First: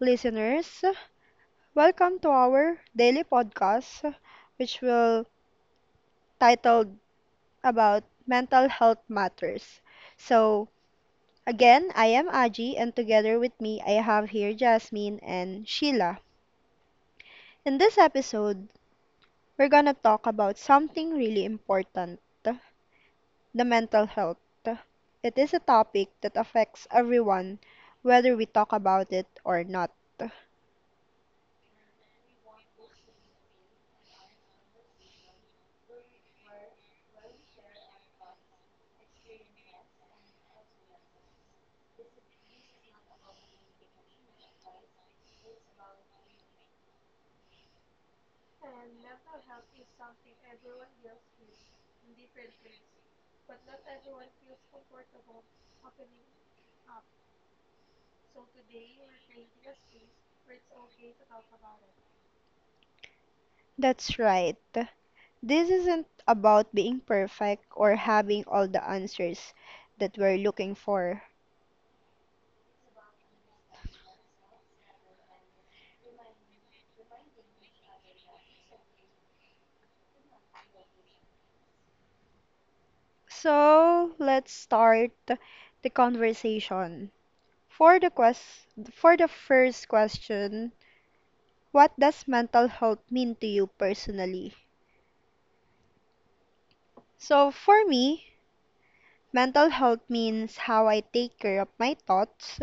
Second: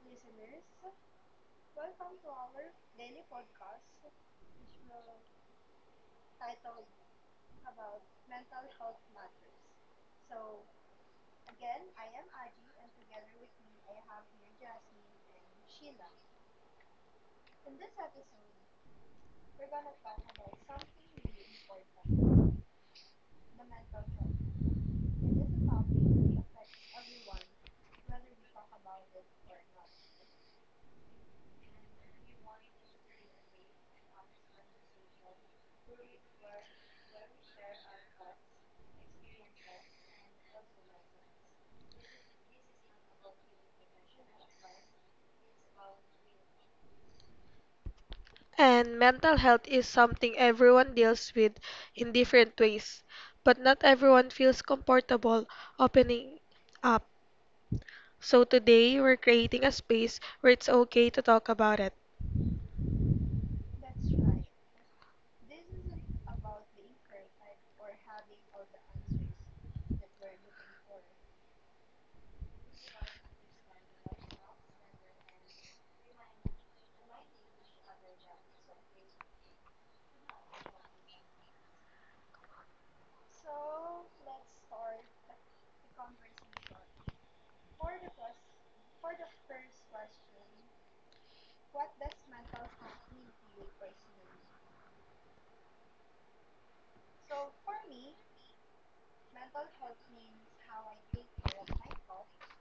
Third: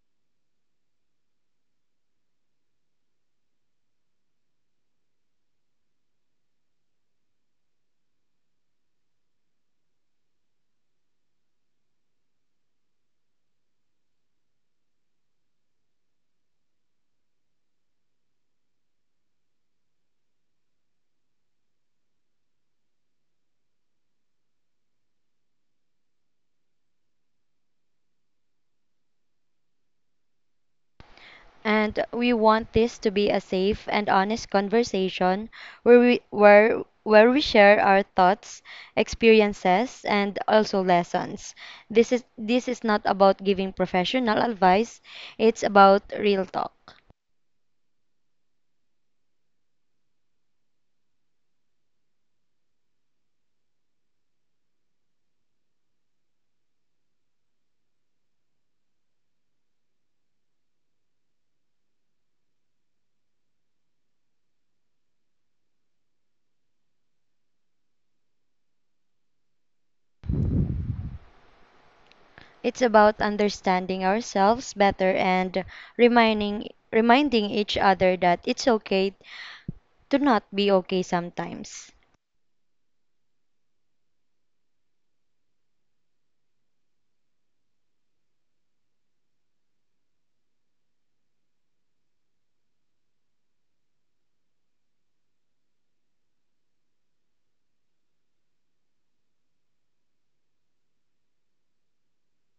listeners. Welcome to our daily podcast, which will titled about mental health matters. So, again, I am Aji, and together with me, I have here Jasmine and Sheila. In this episode, we're gonna talk about something really important the mental health. It is a topic that affects everyone, whether we talk about it or not. And we want this to be a safe and honest conversation where we share our thoughts, experiences, and also lessons. This is not about giving professional advice, it's about real talk. And mental health is something everyone deals with in different ways, but not everyone feels comfortable opening up. So today we're creating a space where it's okay to talk about it. That's right. This isn't about being perfect or having all the answers that we're looking for. It's about understanding ourselves better and reminding each other that it's okay to not be okay sometimes. So, let's start the conversation. For the quest for the first question, what does mental health mean to you personally? So, for me, mental health means how I take care of my thoughts,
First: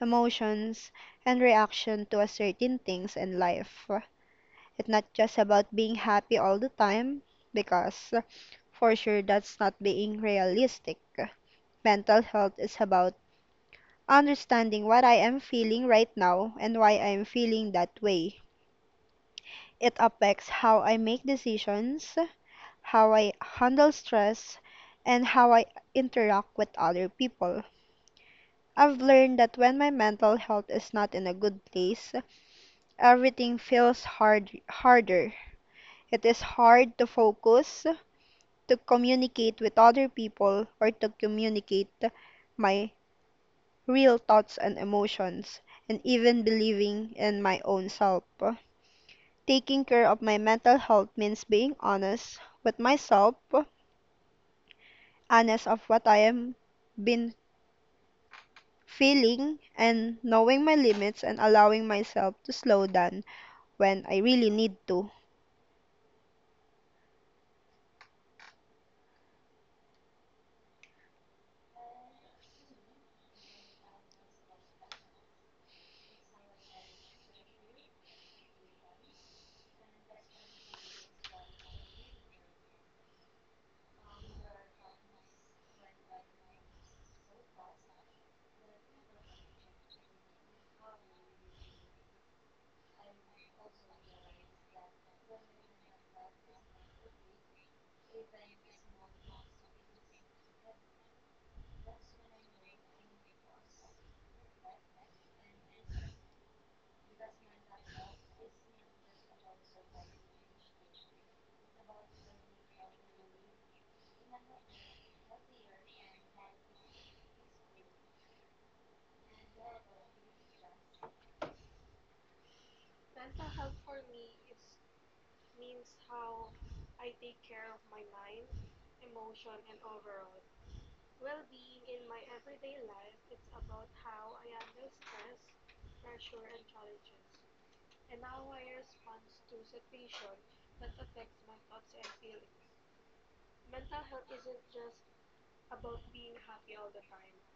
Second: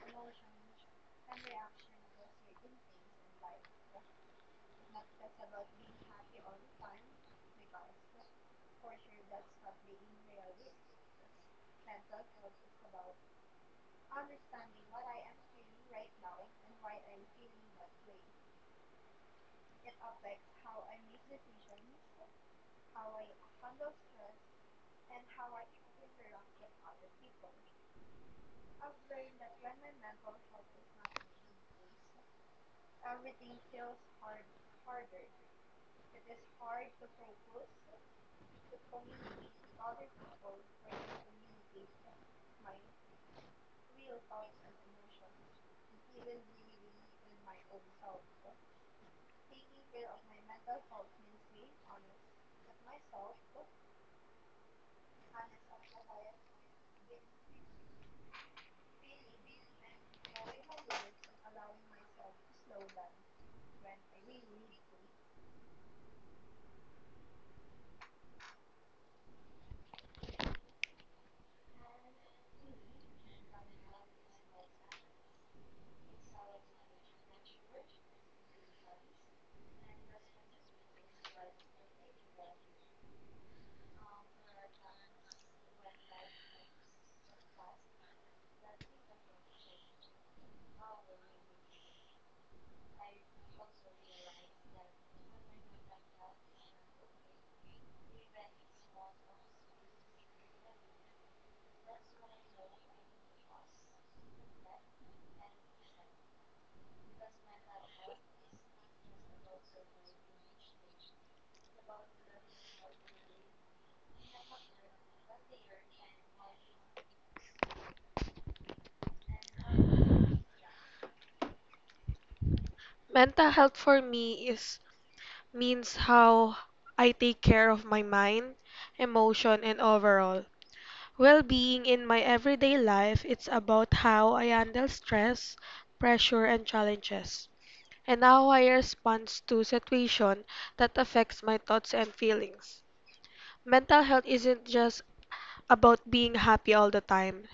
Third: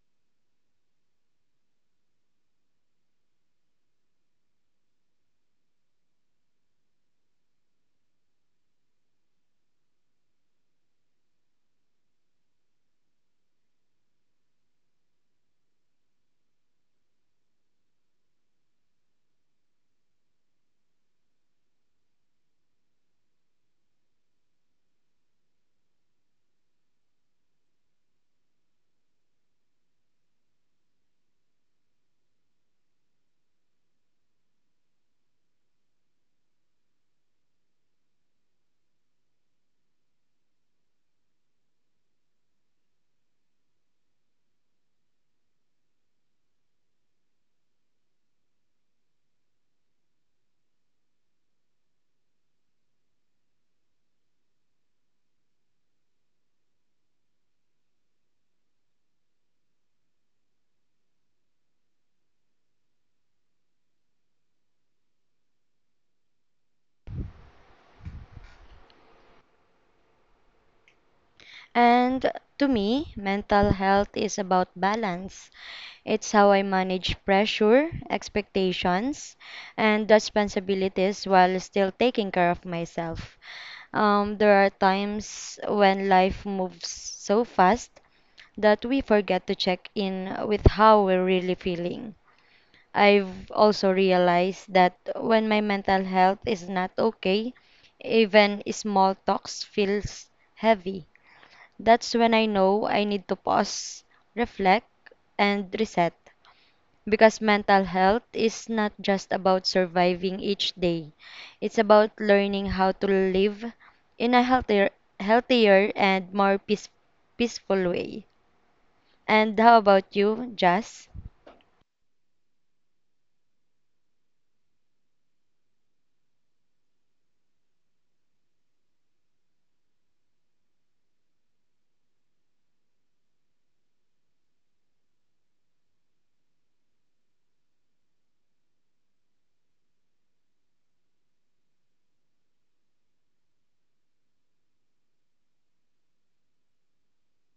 emotions, and reaction to a certain things in life. It's not just about being happy all the time because for sure, that's not being realistic. Mental health is about understanding what I am feeling right now and why I am feeling that way. It affects how I make decisions, how I handle stress, and how I interact with other people. I've learned that when my mental health is not in a good place, everything feels harder. It is hard to focus, to communicate with other people, or to communicate my real thoughts and emotions, and even believing in my own self. Taking care of my mental health means being honest with myself, honest of what I am been feeling, and knowing my limits and allowing myself to slow down when I really need to. And to me, mental health is about balance. It's how I manage pressure, expectations, and responsibilities while still taking care of myself. There are times when life moves so fast that we forget to check in with how we're really feeling. I've also realized that when my mental health is not okay, even small talks feels heavy. That's when I know I need to pause, reflect, and reset. Because mental health is not just about surviving each day. It's about learning how to live in a healthier and more peaceful way. And how about you, Jazz? Mental health for me is means how I take care of my mind, emotion, and overall well-being in my everyday life. It's about how I handle stress, pressure, and challenges. And how I respond to situation that affects my thoughts and feelings. Mental health isn't just about being happy all the time.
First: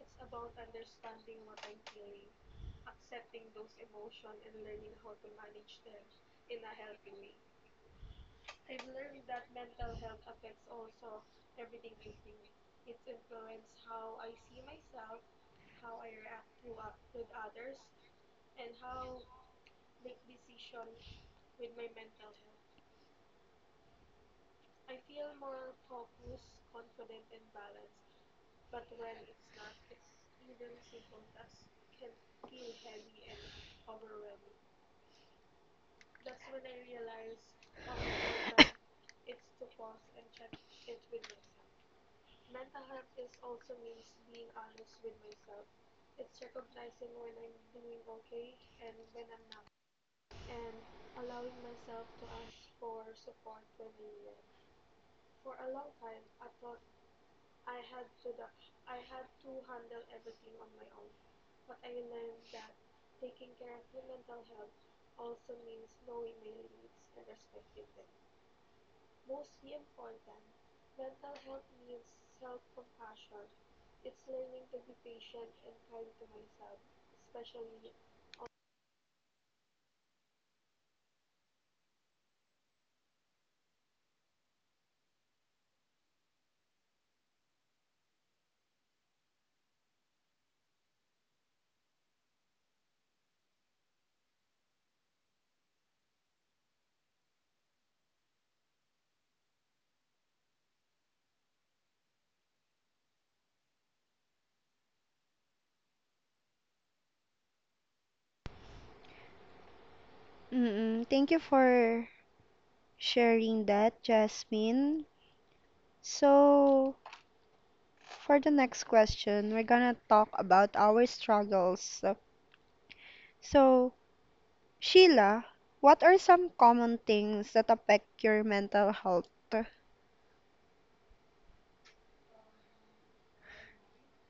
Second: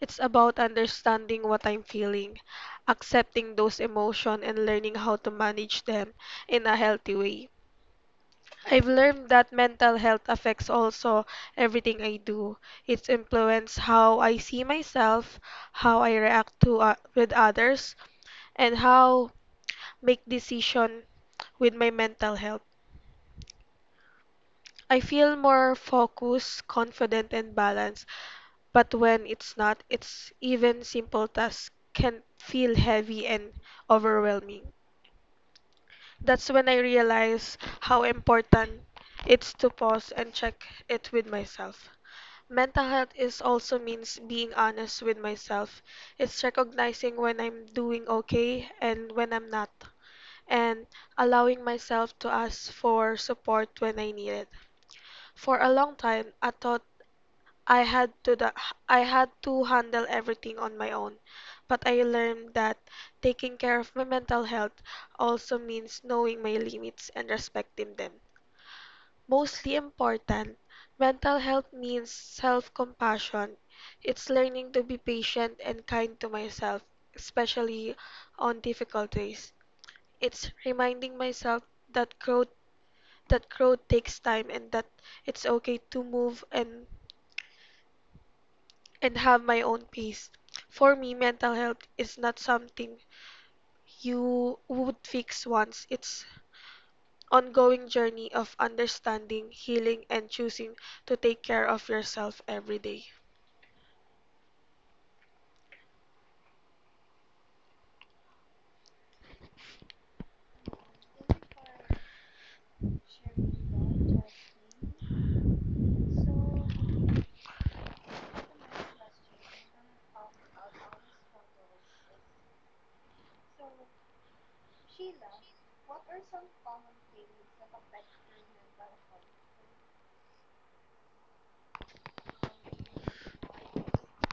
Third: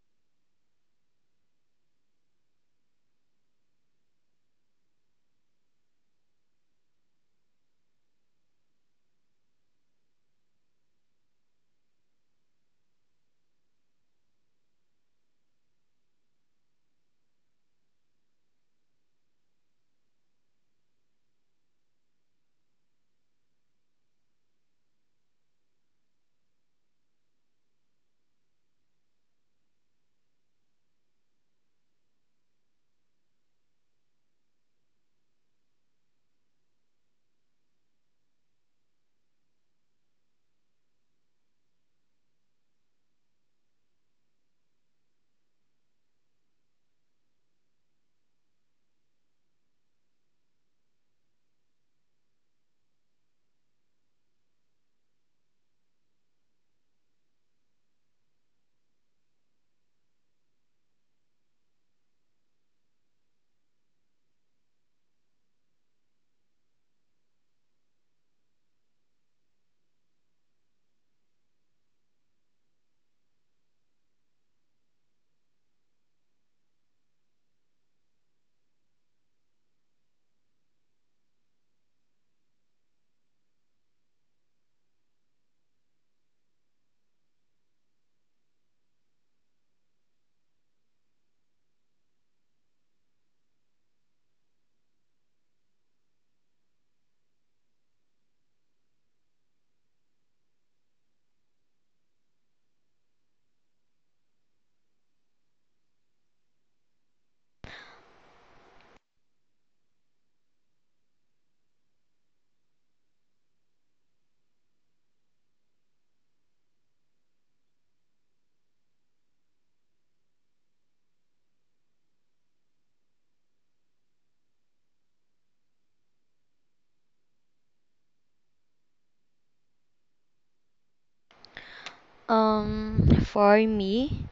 It's about understanding what I'm feeling, accepting those emotions and learning how to manage them in a healthy way. I've learned that mental health affects also everything I do. It's influenced how I see myself, how I react to with others, and how make decision with my mental health. I feel more focused, confident, and balanced. But when it's not, it's even simple tasks can feel heavy and overwhelming. That's when I realize how important it's to pause and check it with myself. Mental health is also means being honest with myself. It's recognizing when I'm doing okay and when I'm not, and allowing myself to ask for support when I need it. For a long time, I thought I had to the I had to handle everything on my own, but I learned that taking care of my mental health also means knowing my limits and respecting them. Mostly important, mental health means self compassion. It's learning to be patient and kind to myself, especially on difficult days. It's reminding myself that growth that growth takes time and that it's okay to move and have my own pace. For me, mental health is not something you would fix once. It's ongoing journey of understanding, healing, and choosing to take care of yourself every day. Mm-mm. Thank you for sharing that, Jasmine. So, for the next question, we're gonna talk about our struggles. So, Sheila, what are some common things that affect your mental health? For me,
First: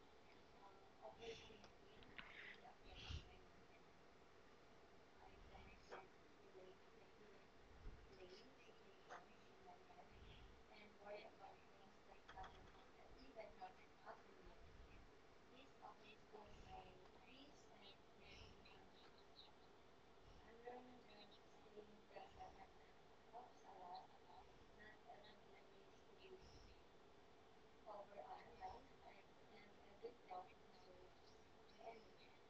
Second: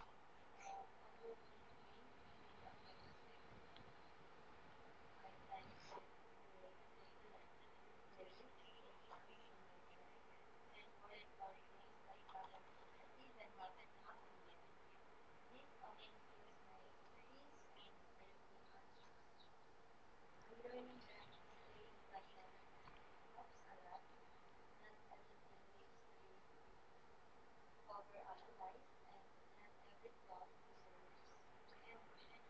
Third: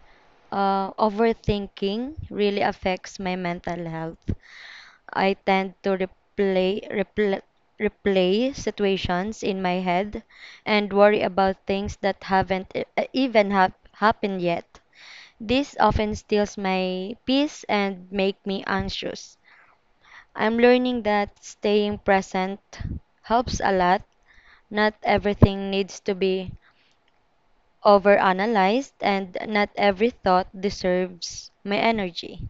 overthinking really affects my mental health. I tend to replay situations in my head and worry about things that haven't even happened yet. This often steals my peace and make me anxious. I'm learning that staying present helps a lot. Not everything needs to be overanalyzed and not every thought deserves my energy.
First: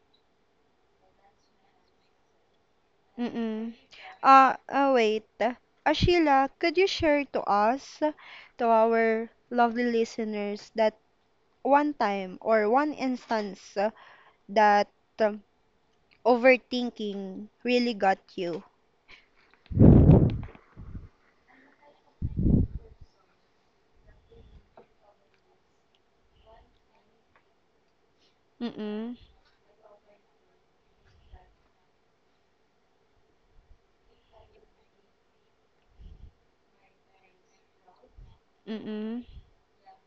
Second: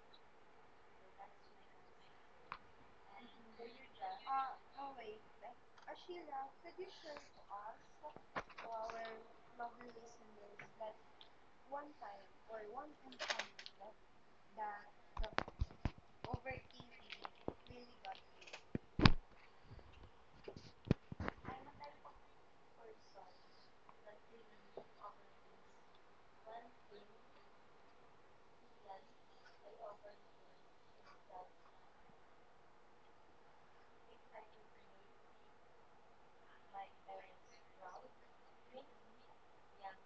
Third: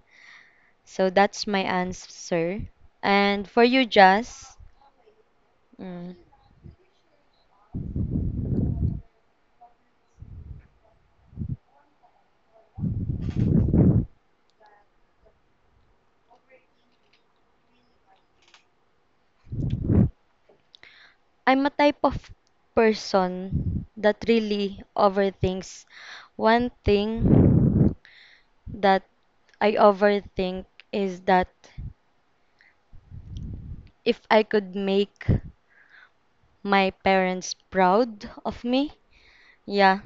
So that's my answer. And for Mm-mm. you, Jazz. Wait. Mm. Sheila, could you share to us, to our lovely listeners, that one time or one instance that um, overthinking really got you? I'm a type of person that really overthinks. One thing that Mm-mm. I overthink is that if I could make my parents proud of me. Mm-mm. Yeah,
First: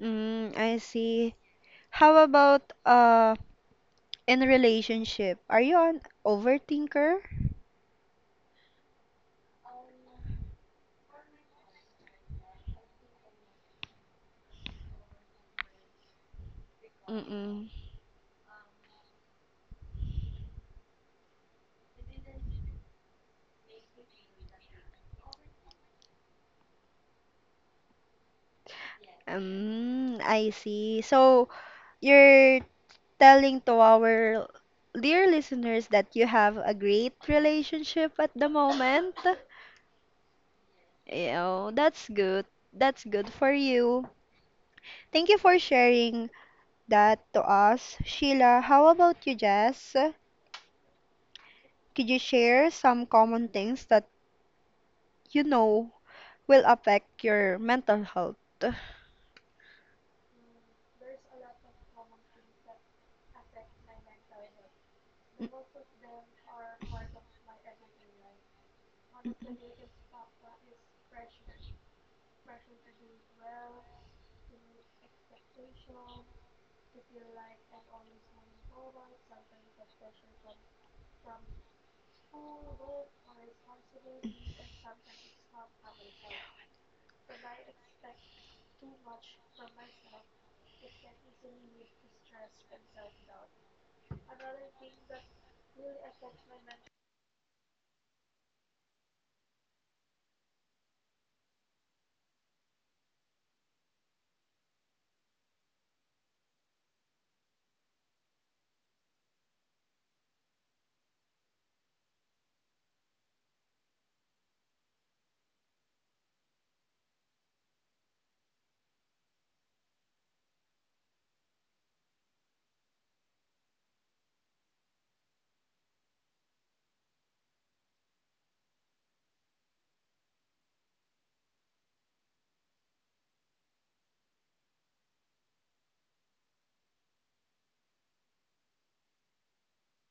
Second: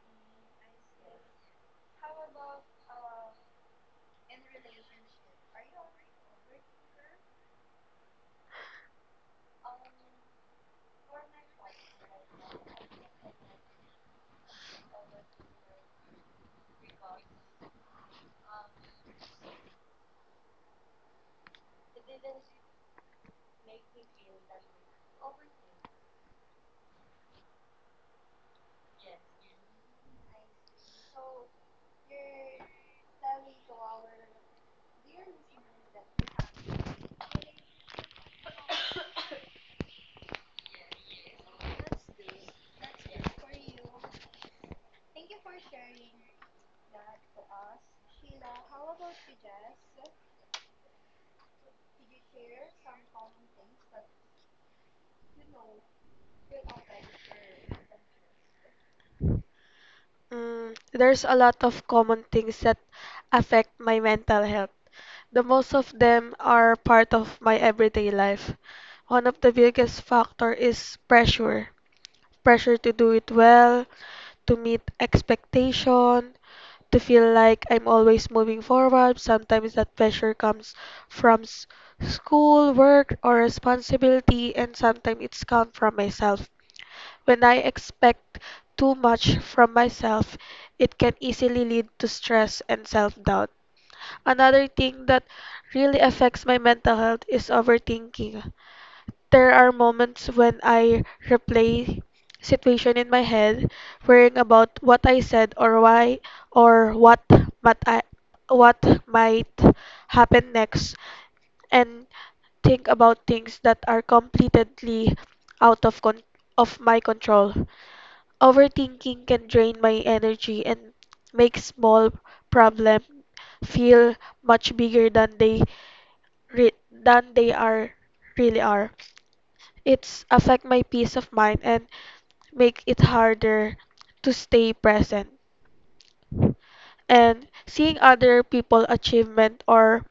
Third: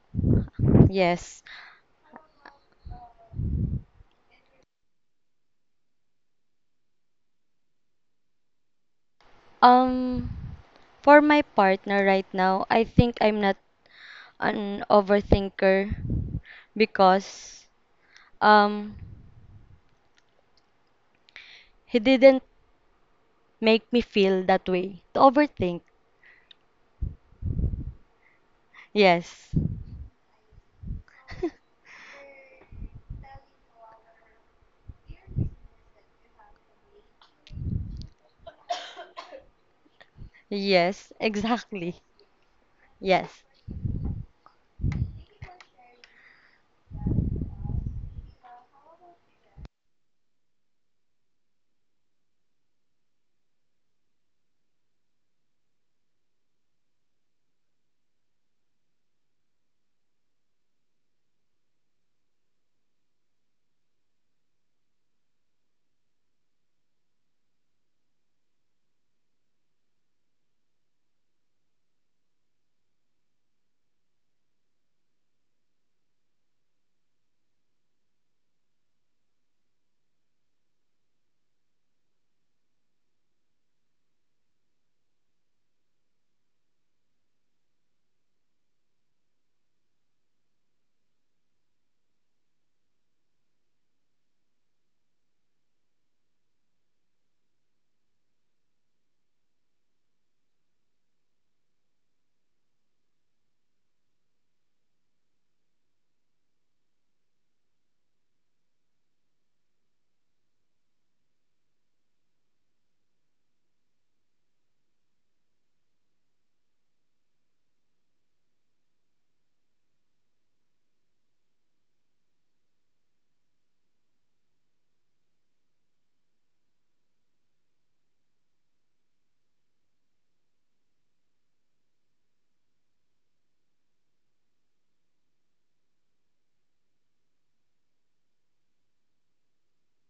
Mm, I see. yes. How about in relationship? Are you an overthinker? Um, for my partner right now, I think I'm not an overthinker because Mm-mm. um he didn't make me feel that way to overthink. Yes. I see. So you're telling to our dear listeners that you have a great relationship at the moment. Yes, Yeah, exactly. that's good. That's good Yes. for you. Thank you for sharing that to us. Sheila, how about you, Jess? Could you share some common things that you know will affect your mental health? There's a lot of common things that affect my mental health. The most of them are part of my everyday life. One of the biggest factor is pressure. Pressure to do it well, to meet expectation, to feel like I'm always moving forward. Sometimes that pressure comes from school, work, or responsibility, and sometimes it's come from myself. When I expect too much from myself, it can easily lead to stress and self-doubt. Another thing that really affects my mental health is overthinking. There are moments when I replay situation in my head, worrying about what I said or why or might I, what might happen next, and think about things that are completely out of con- of my control. Overthinking can drain my energy and make small problems feel much bigger than than they are really are. It's affect my peace of mind and make it harder to stay present. And seeing other people achievement or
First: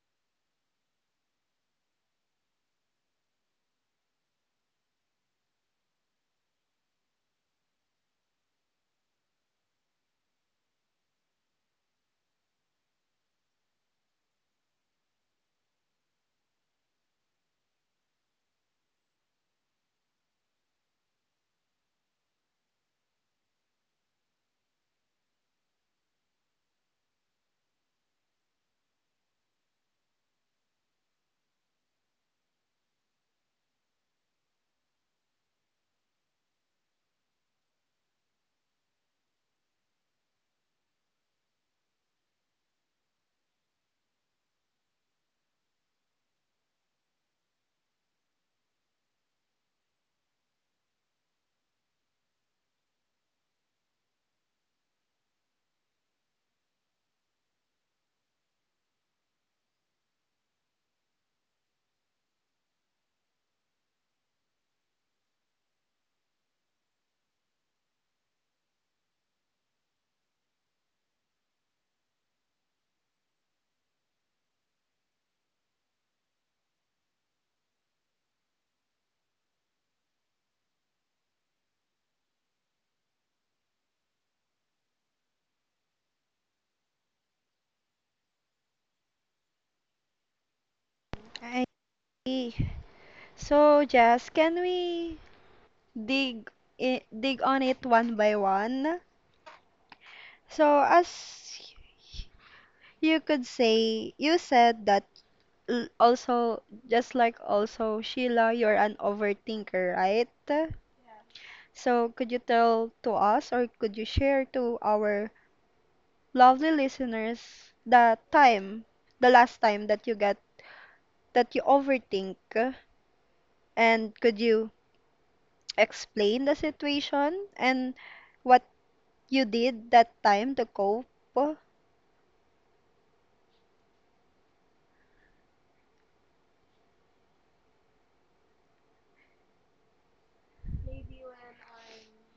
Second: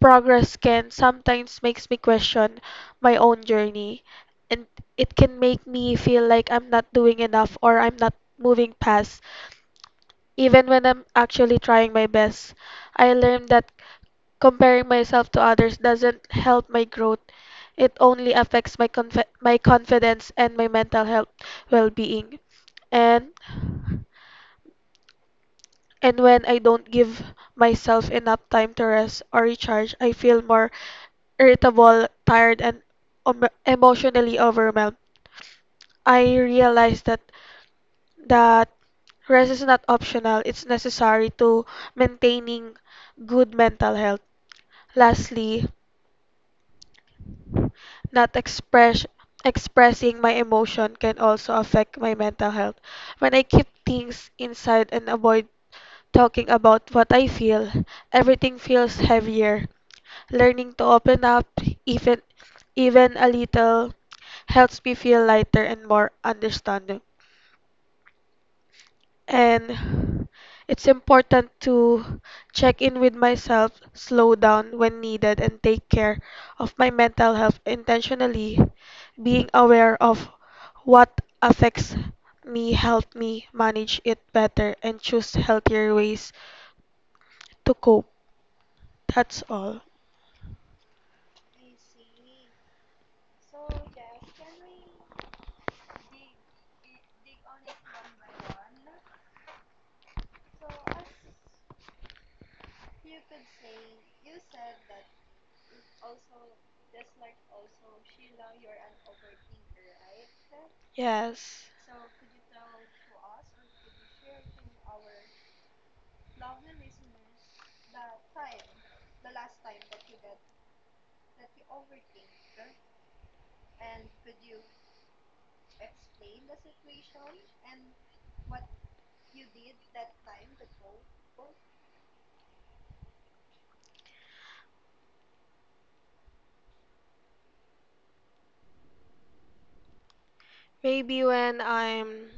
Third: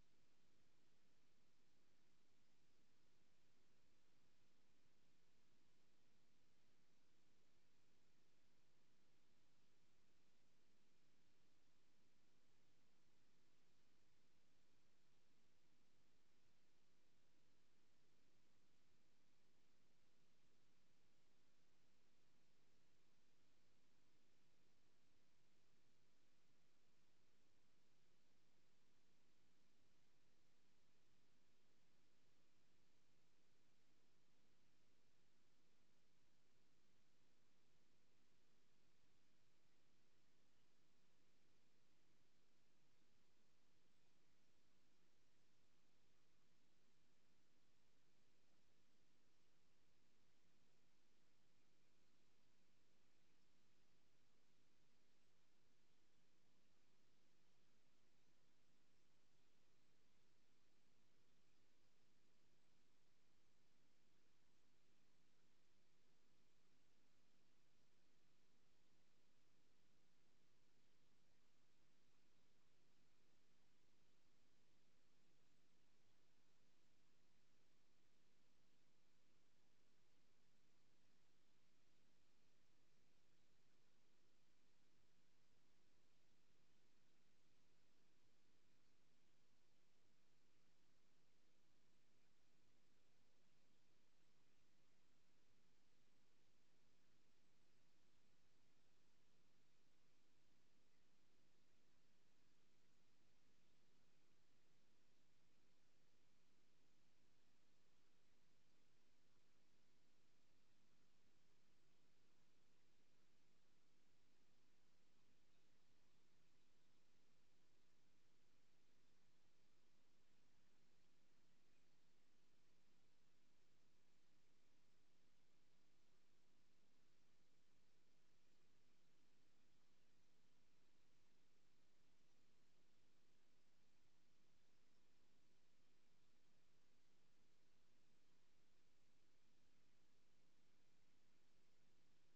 progress can sometimes makes me question my own journey and it can make me feel like I'm not doing enough or I'm not moving past even when I'm actually trying my best. I learned that comparing myself to others doesn't help my growth. It only affects my confidence and my mental health well-being. And and when I don't give myself enough time to rest or recharge, I feel more irritable, tired, and emotionally overwhelmed. I realize that rest is not optional, it's necessary to maintaining good mental health. Lastly, not express expressing my emotion can also affect my mental health. When I keep things inside and avoid talking about what I feel, everything feels heavier. Learning to open up even even a little helps me feel lighter and more understanding. And it's important to check in with myself, slow down when needed, and take care of my mental health intentionally. Being aware of what affects me help me manage it better and choose healthier ways to cope. That's all. I see. So, Jess, can we dig dig on it one by one. So as you could say, you said that l- also just like also Sheila, you're an overthinker, right? Yes. So could you tell to us or could you share to our lovely listeners the time, the last time that you get that you overthink and could you explain the situation and what you did that time to cope? Maybe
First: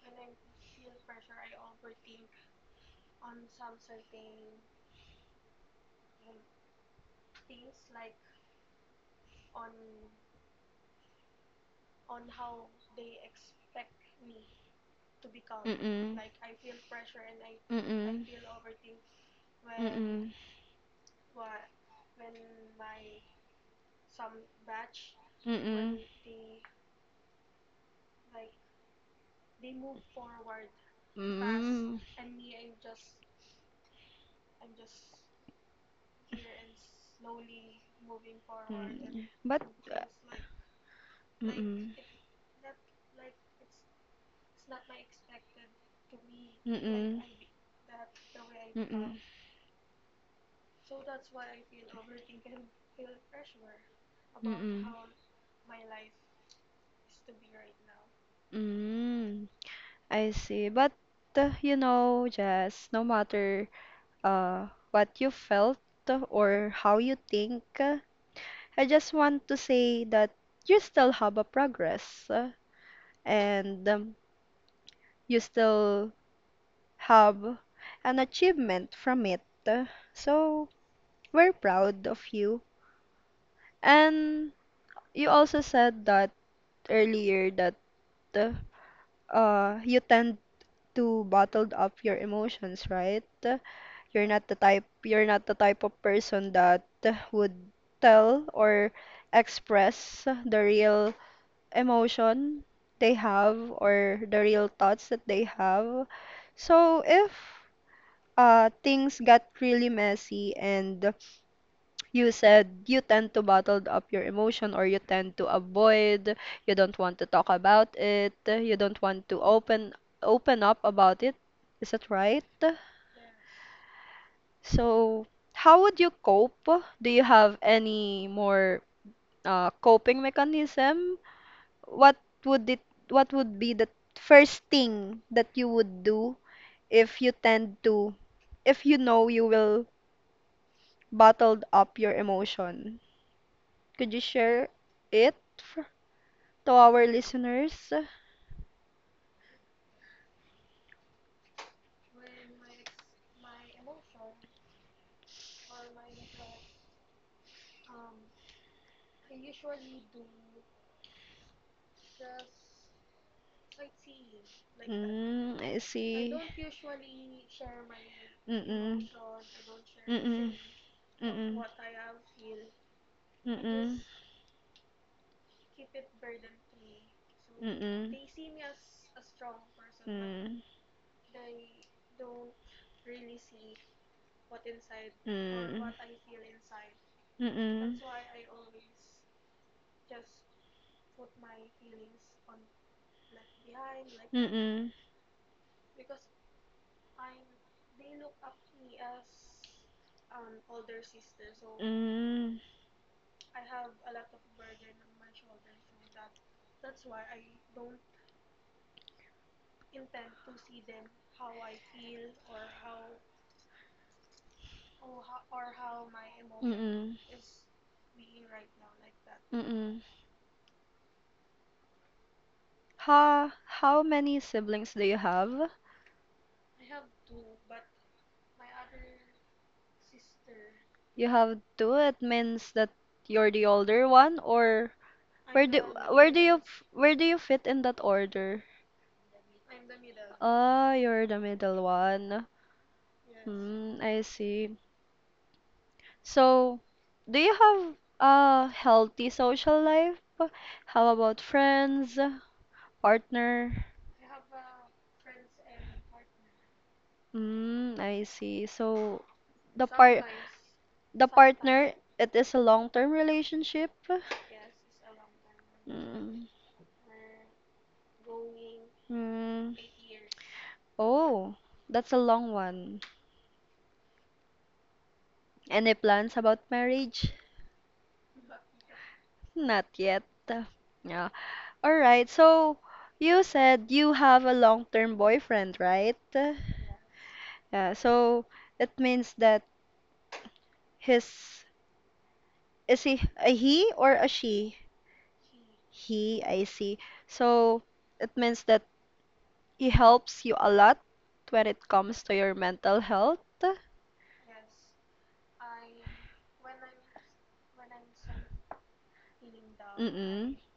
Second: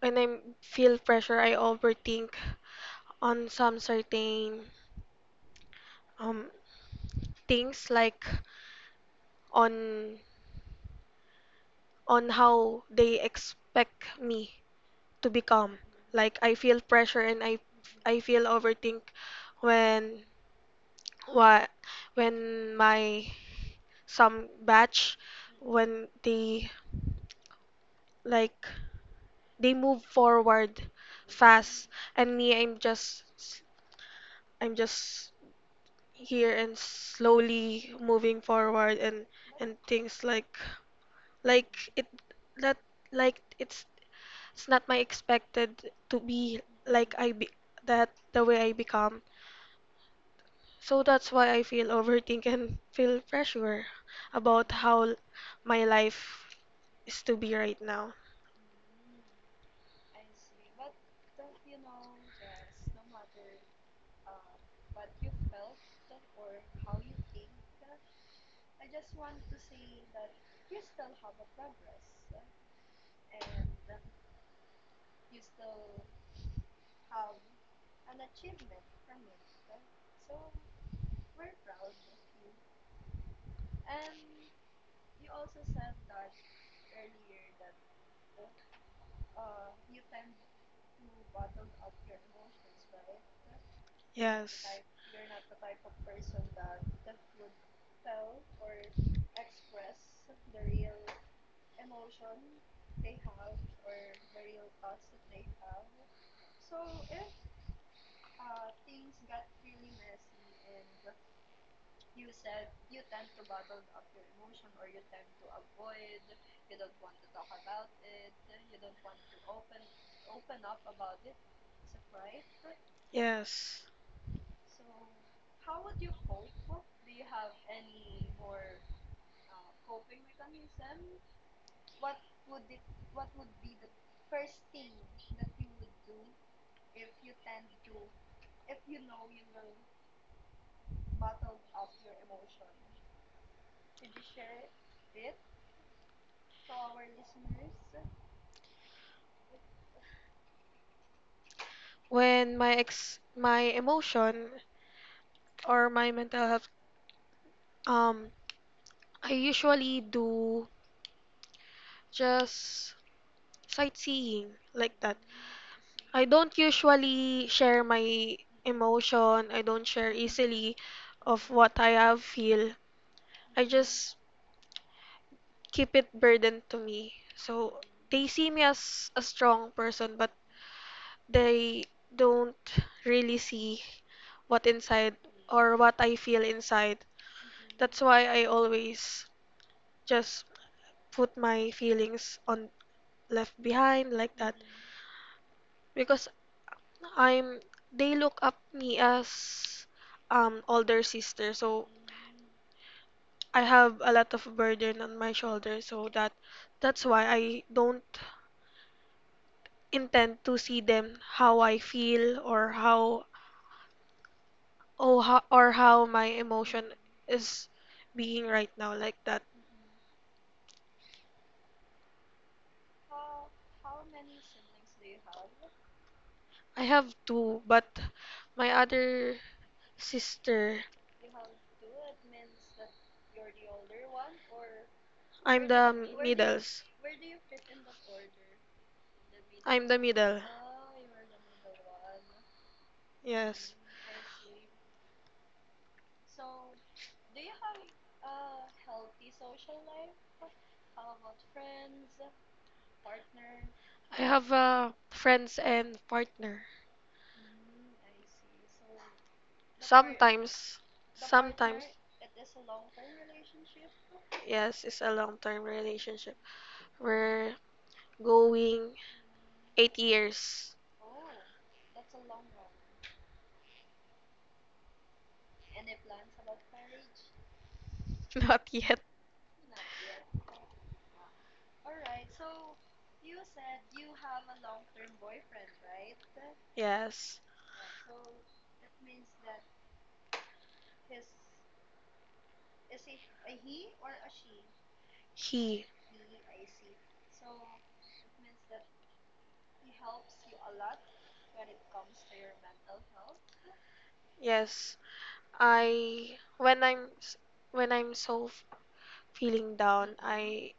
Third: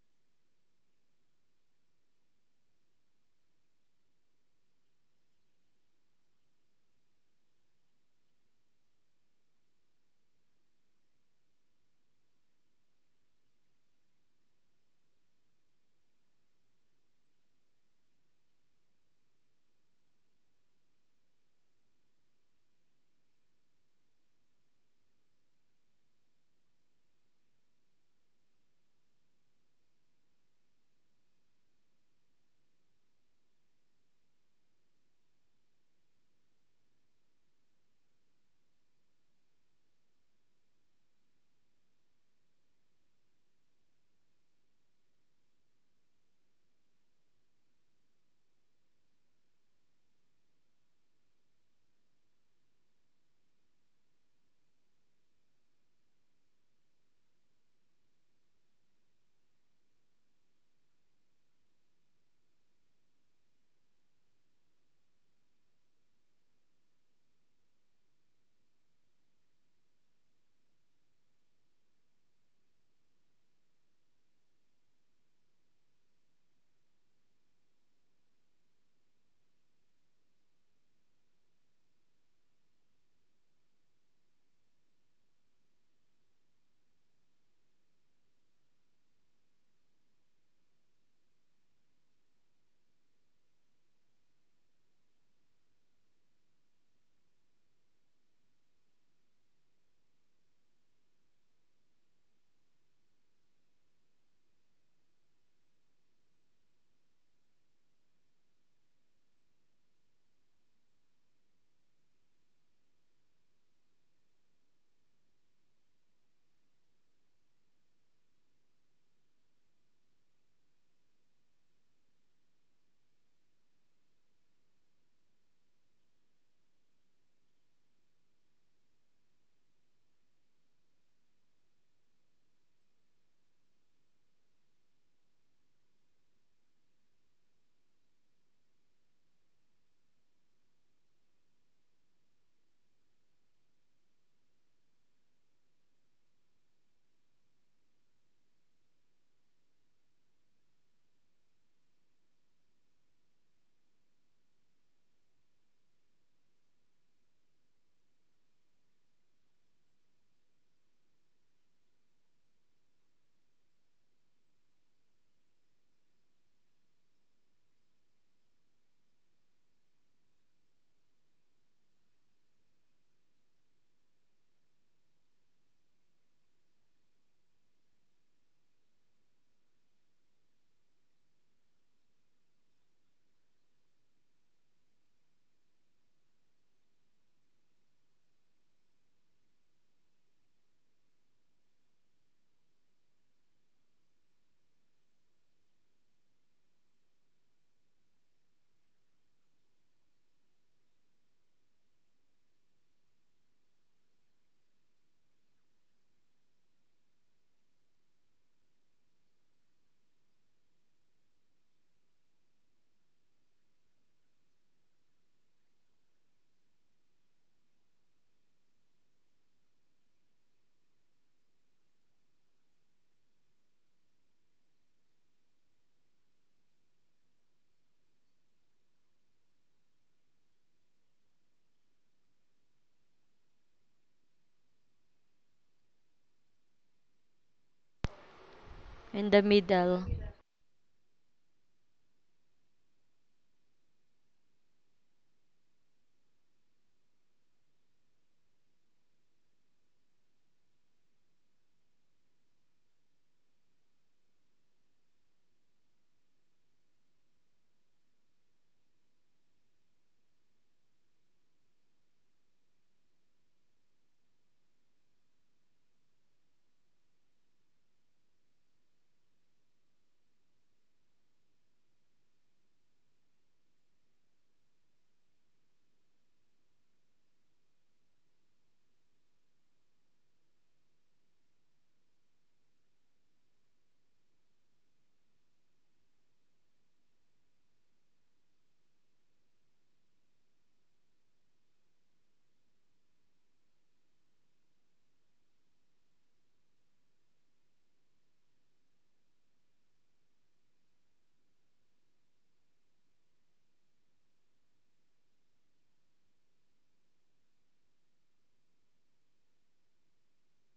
when I feel pressure, I overthink on some certain um, things like on on how they expect me to become. Mm-mm. Like I feel pressure and I Mm-mm. feel overthink when Mm-mm. what when my some batch Mm-mm. when they like they move forward fast Mm. and me I'm just here and slowly moving forward Mm. But and uh, things like mm-mm. it that like it's not my expected to be like Mm-mm. I be that the way I Mm-mm. become. So that's why I feel overthink and feel pressure about Mm-mm. how my life is to be right now. Mm. I see. But you know, Jess, no matter what you felt or how you think, I just want to say that you still have a progress. uh, And you still have an achievement from it. So we're proud of you. And you also said that earlier that you tend to bottled up your emotions, right? Yes. You're not the type of person that would tell or express the real emotion they have or the real thoughts that they have. So if things got really messy and you said you tend to bottle up your emotion or you tend to avoid, you don't want to talk about it, you don't want to open up about it. Is that right? Yes. So, how would you cope? Do you have any more coping mechanism? What would it, what would be the first thing that you would do if you tend to, if you know you will bottled up your emotion? Could you share it f- to our listeners? Like When my emotion or my mental health um I usually do just sightseeing like that. mm, I I see. don't usually share my Mm-mm. emotion. I don't share Mm-mm. easily of Mm-mm. what I have feel. I I Mm-mm. just keep it burden to me. So Mm-mm. they see me as a strong I person, but am they don't really see what inside Mm. or or what Mm. I feel inside. That's Mm-mm. why I always just put my feelings on left behind like that. Mm-mm. Because I'm they look up me as older sister so Mm. I have a lot of burden on my shoulder so that's why I don't intend to see them how I feel or or how my emotion is being right now like that. Mm-mm. Mm-mm. Ha, how many siblings do you have? I have two but my other sister You have two. It means that you're the older one, or I'm where do the where do you middles where do you fit in that order? In the I'm the middle. middle. Ah, you're the middle one. Yes, Hmm, I see. So, do you have a healthy social life? How about friends, partner? I have friends and partner. Hmm, I see. So the part Sometimes, the sometimes, partner it is a long-term relationship. yes, it's a long-term relationship. Hmm. We're going Hmm. 8 years. Oh, that's a long one. Any plans about marriage? Not yet. Not yet. Yeah. All right. So you said you have a long-term boyfriend, right? Yes, Yeah. So it means that his is he a he or a she? he. He, I see. So it means that he helps you a lot when it comes to your mental health. Yes, I. When when feeling down, Mm-mm.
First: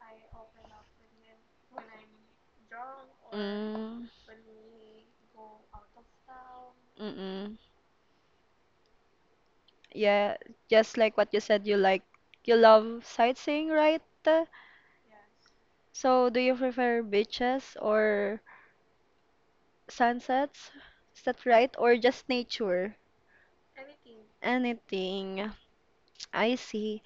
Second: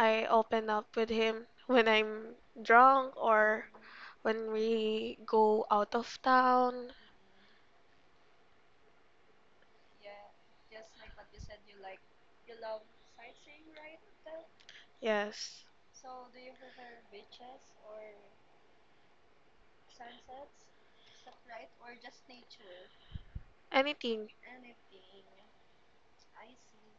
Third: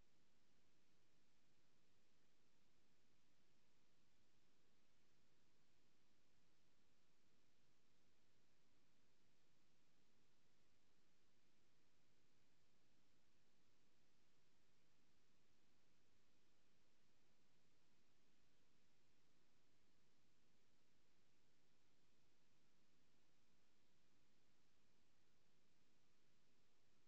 I open up with him. When I'm drunk or Mm, when we go out of town. mm-mm. Yeah, just like what you said, you love sightseeing, right? Yes, So, do you prefer beaches or sunsets? Is that right? Or just nature? anything. Anything. I see.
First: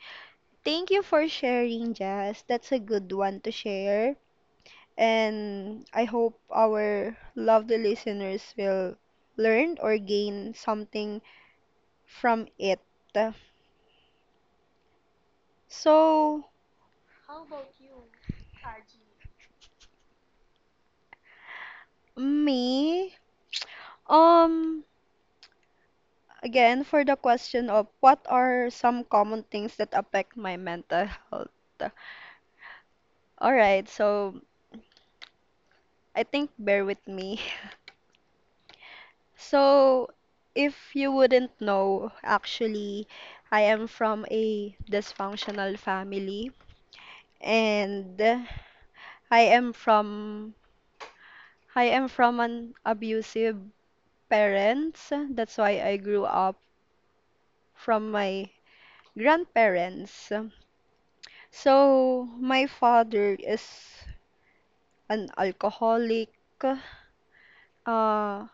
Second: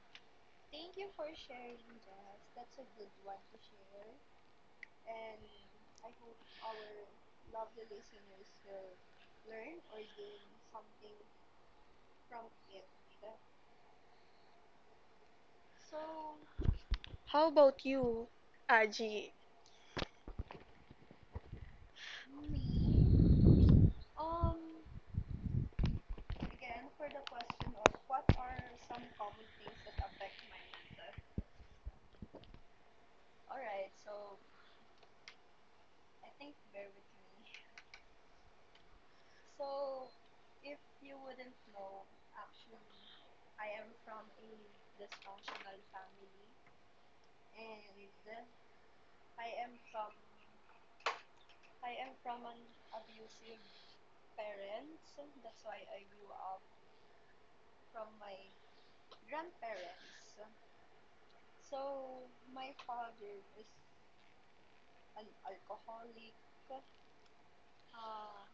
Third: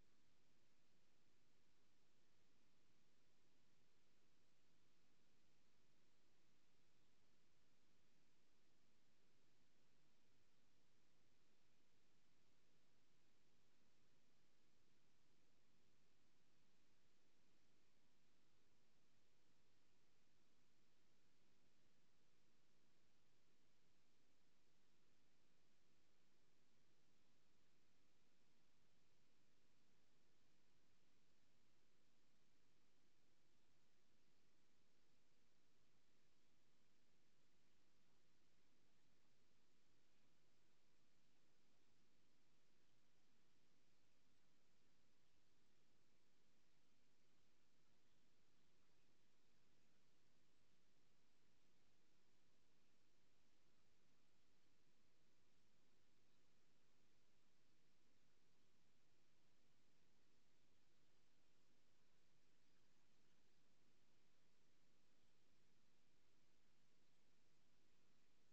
Thank you for sharing, Jazz. That's a good one to share. And I hope our lovely listeners will learn or gain something from it. So, How about you, Aji? me, um, again for the question of what are some common things that affect my mental health. All right, so I think bear with me. So, if you wouldn't know, actually, I am from a dysfunctional family and I am from I am from an abusive parents. That's why I grew up from my grandparents. So, my father is an alcoholic, uh,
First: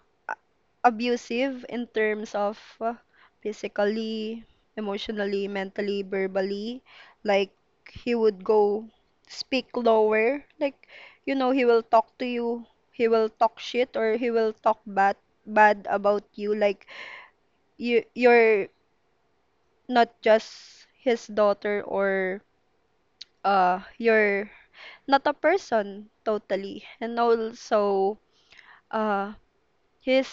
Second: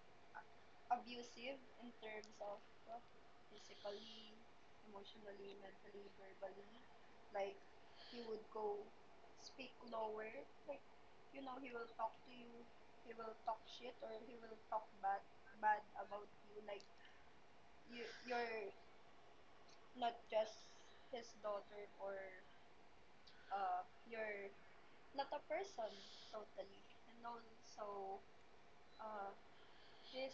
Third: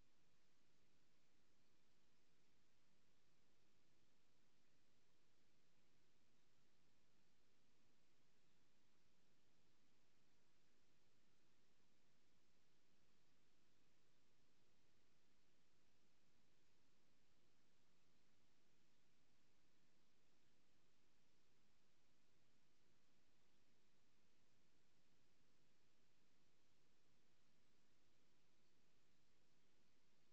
abusive in terms of physically, emotionally, mentally, verbally. Like he would go speak lower. Like, you know, he will talk to you. He will talk shit or he will talk bad about you. Like you're not just his daughter or you're not a person totally. And also uh he's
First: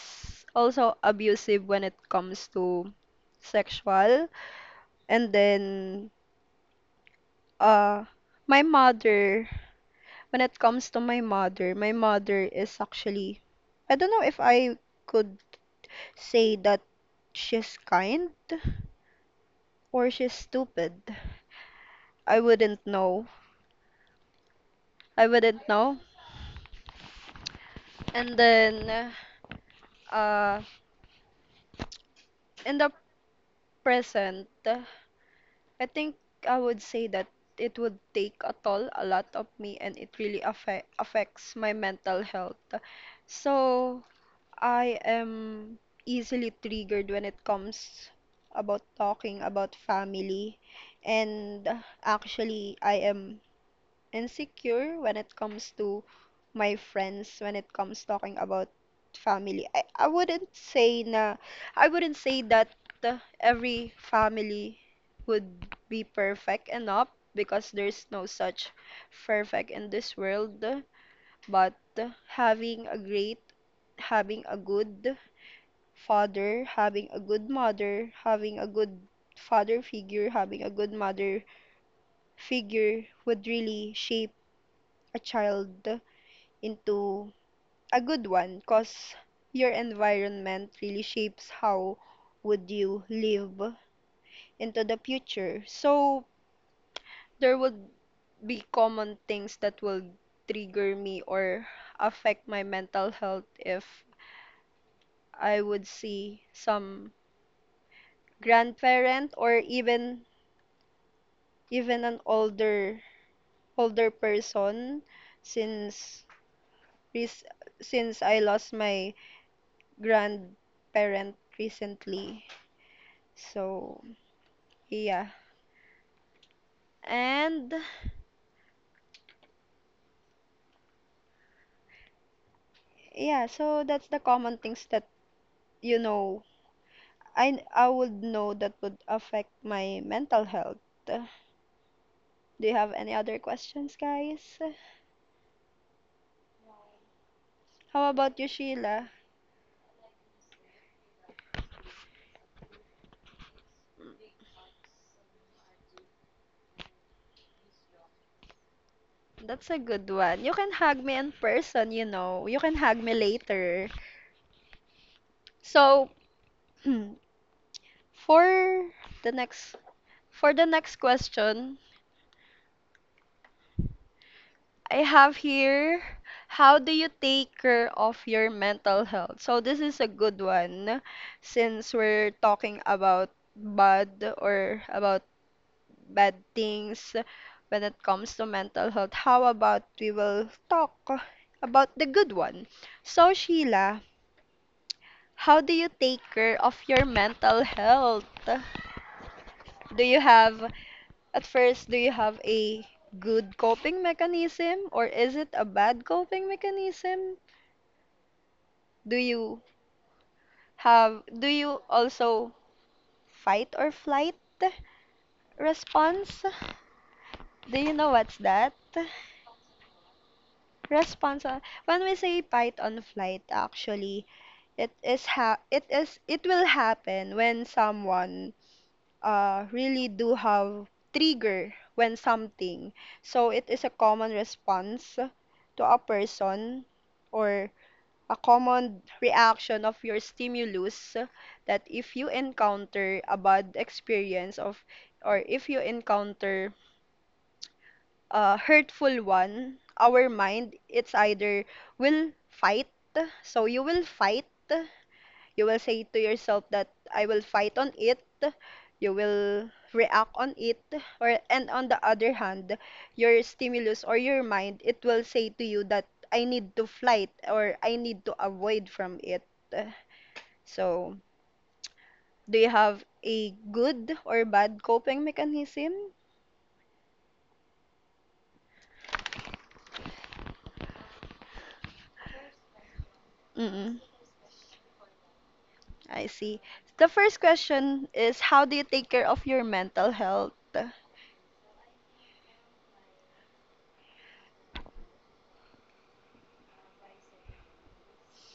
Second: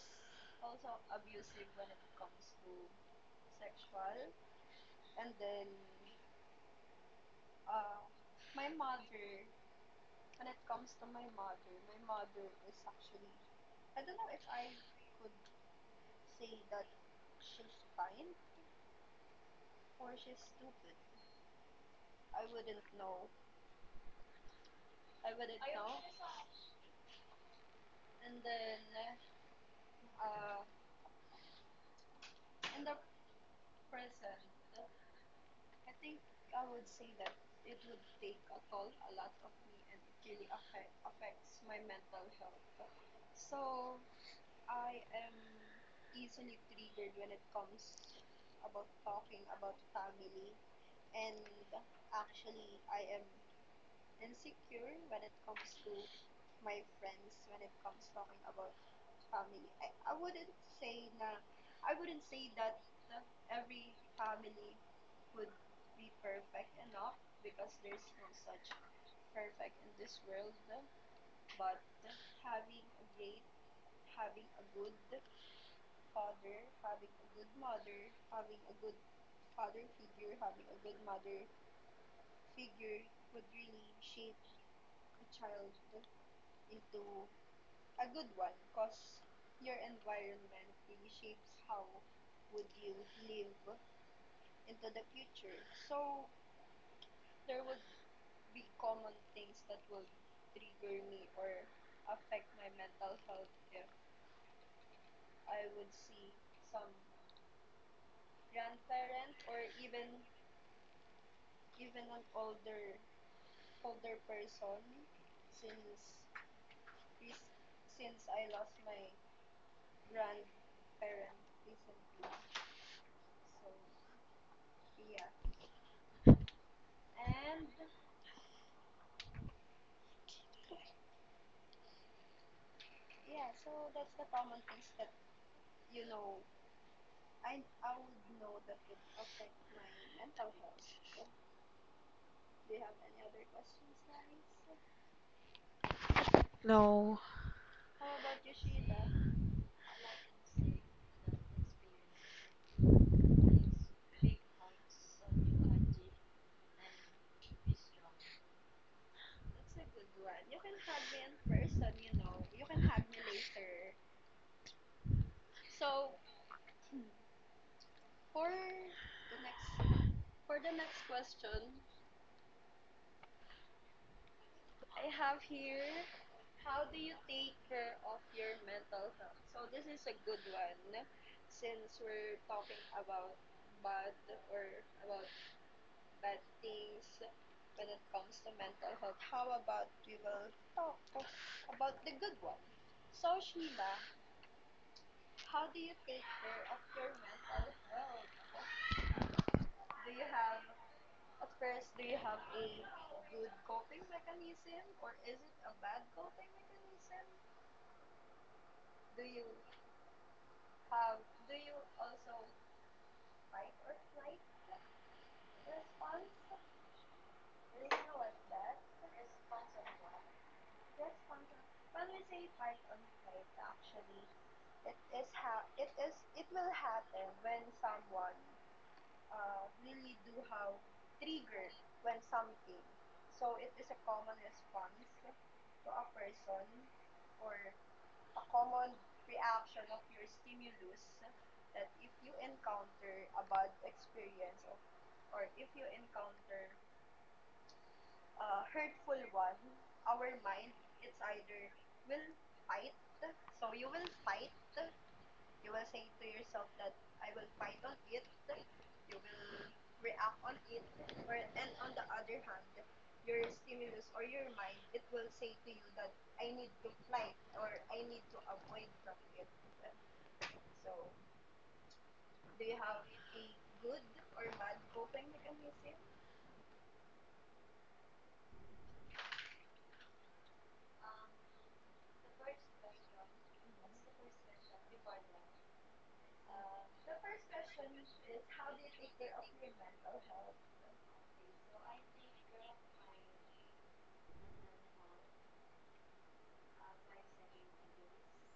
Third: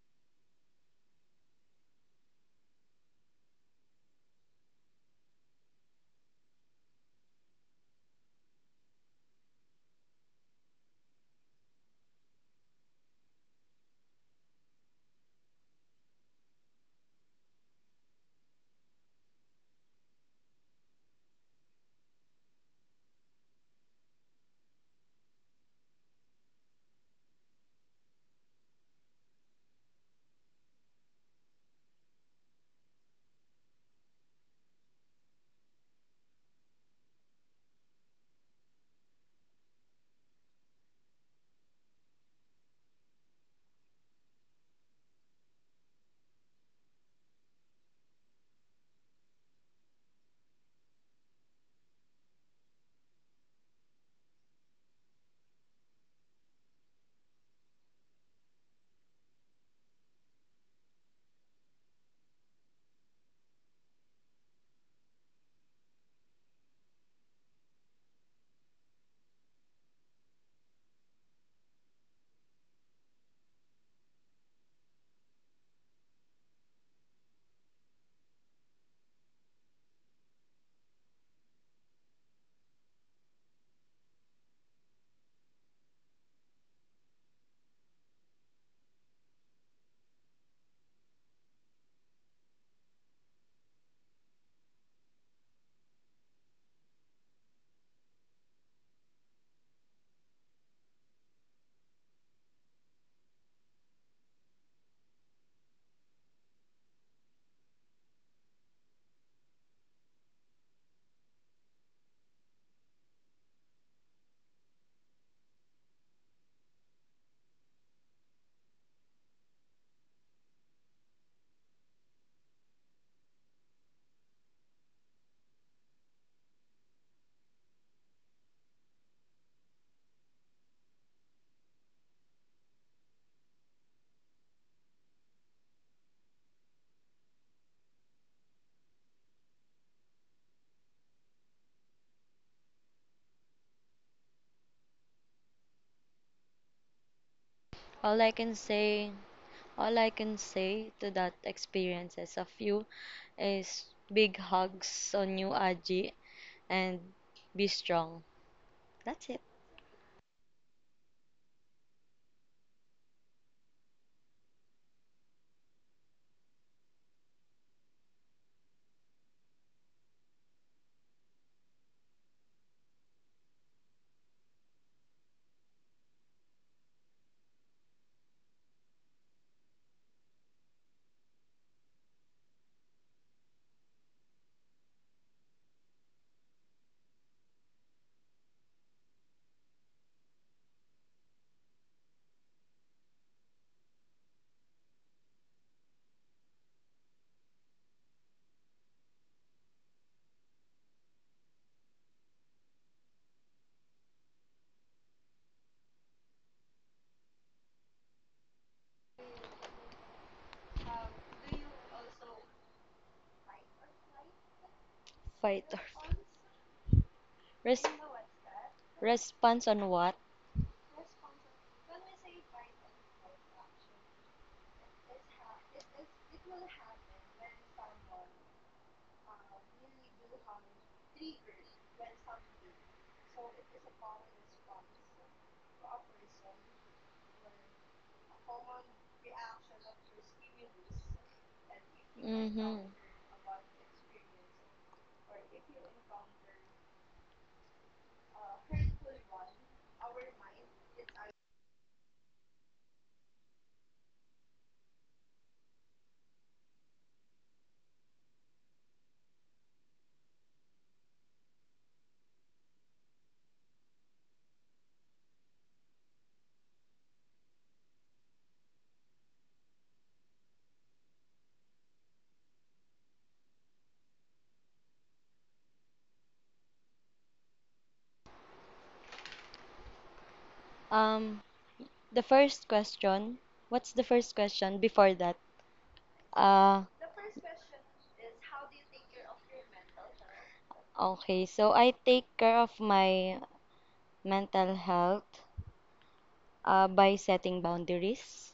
also abusive when it comes to sexual. And then, uh, my mother, when it comes to my mother is actually, I don't know if I could say that she's kind or she's stupid. I wouldn't know. I wouldn't know. And then, uh, in the present, I think I would say that it would take a toll, a lot of me, and it really affects my mental health. So I am easily triggered when it comes about talking about family, and actually I am insecure when it comes to my friends when it comes talking about family. I wouldn't say that every family would be perfect enough because there's no such perfect in this world, but having a great having a good father, having a good mother, having a good father figure, having a good mother figure would really shape a child into a good one because your environment really shapes how would you live into the future. So there would be common things that will trigger me or affect my mental health if I would see some grandparent or even an older person since rec- since I lost my grandparent recently. So yeah. And yeah, so that's the common things that you know I would know that would affect my mental health. Do you have any other questions, guys? No. How All I about you, can Sheila? say, all I can say to that experiences of you is Mm, big hugs on you, Aji, and be strong. That's it. that's a good one. You can hug me in person, you know. You can hug me later. So, for the next for the next question, I have here, how do you take care of your mental health? So this is a good one since we're talking about bad or about bad things when it comes to mental health. How about we will talk about the good one? So Sheila, how do you take care of your mental health? Do you have at first, do you have a good coping mechanism or is it a bad coping mechanism? Do you do you also fight or flight Fight or flight. response? Do Res- you know what's that? response on what? Response on, when we say fight on flight actually it is it will happen when someone really do have trigger when something. So it is a common response to a person or a common reaction of your stimulus that if you Mm-hmm. encounter a bad experience of or if you encounter a hurtful one, our mind it's either will fight, so you will say to yourself that I will fight on it, you will react on it, or and on the other hand, your stimulus or your mind, it will say to you that I need to flight or I need to avoid from it. So, do you have a good or bad coping mechanism? Um, the first question, what's Mm-mm, the first question before that? I see. Uh, The first question is how do you take care of your mental health? okay. So I take care of my mental health by setting boundaries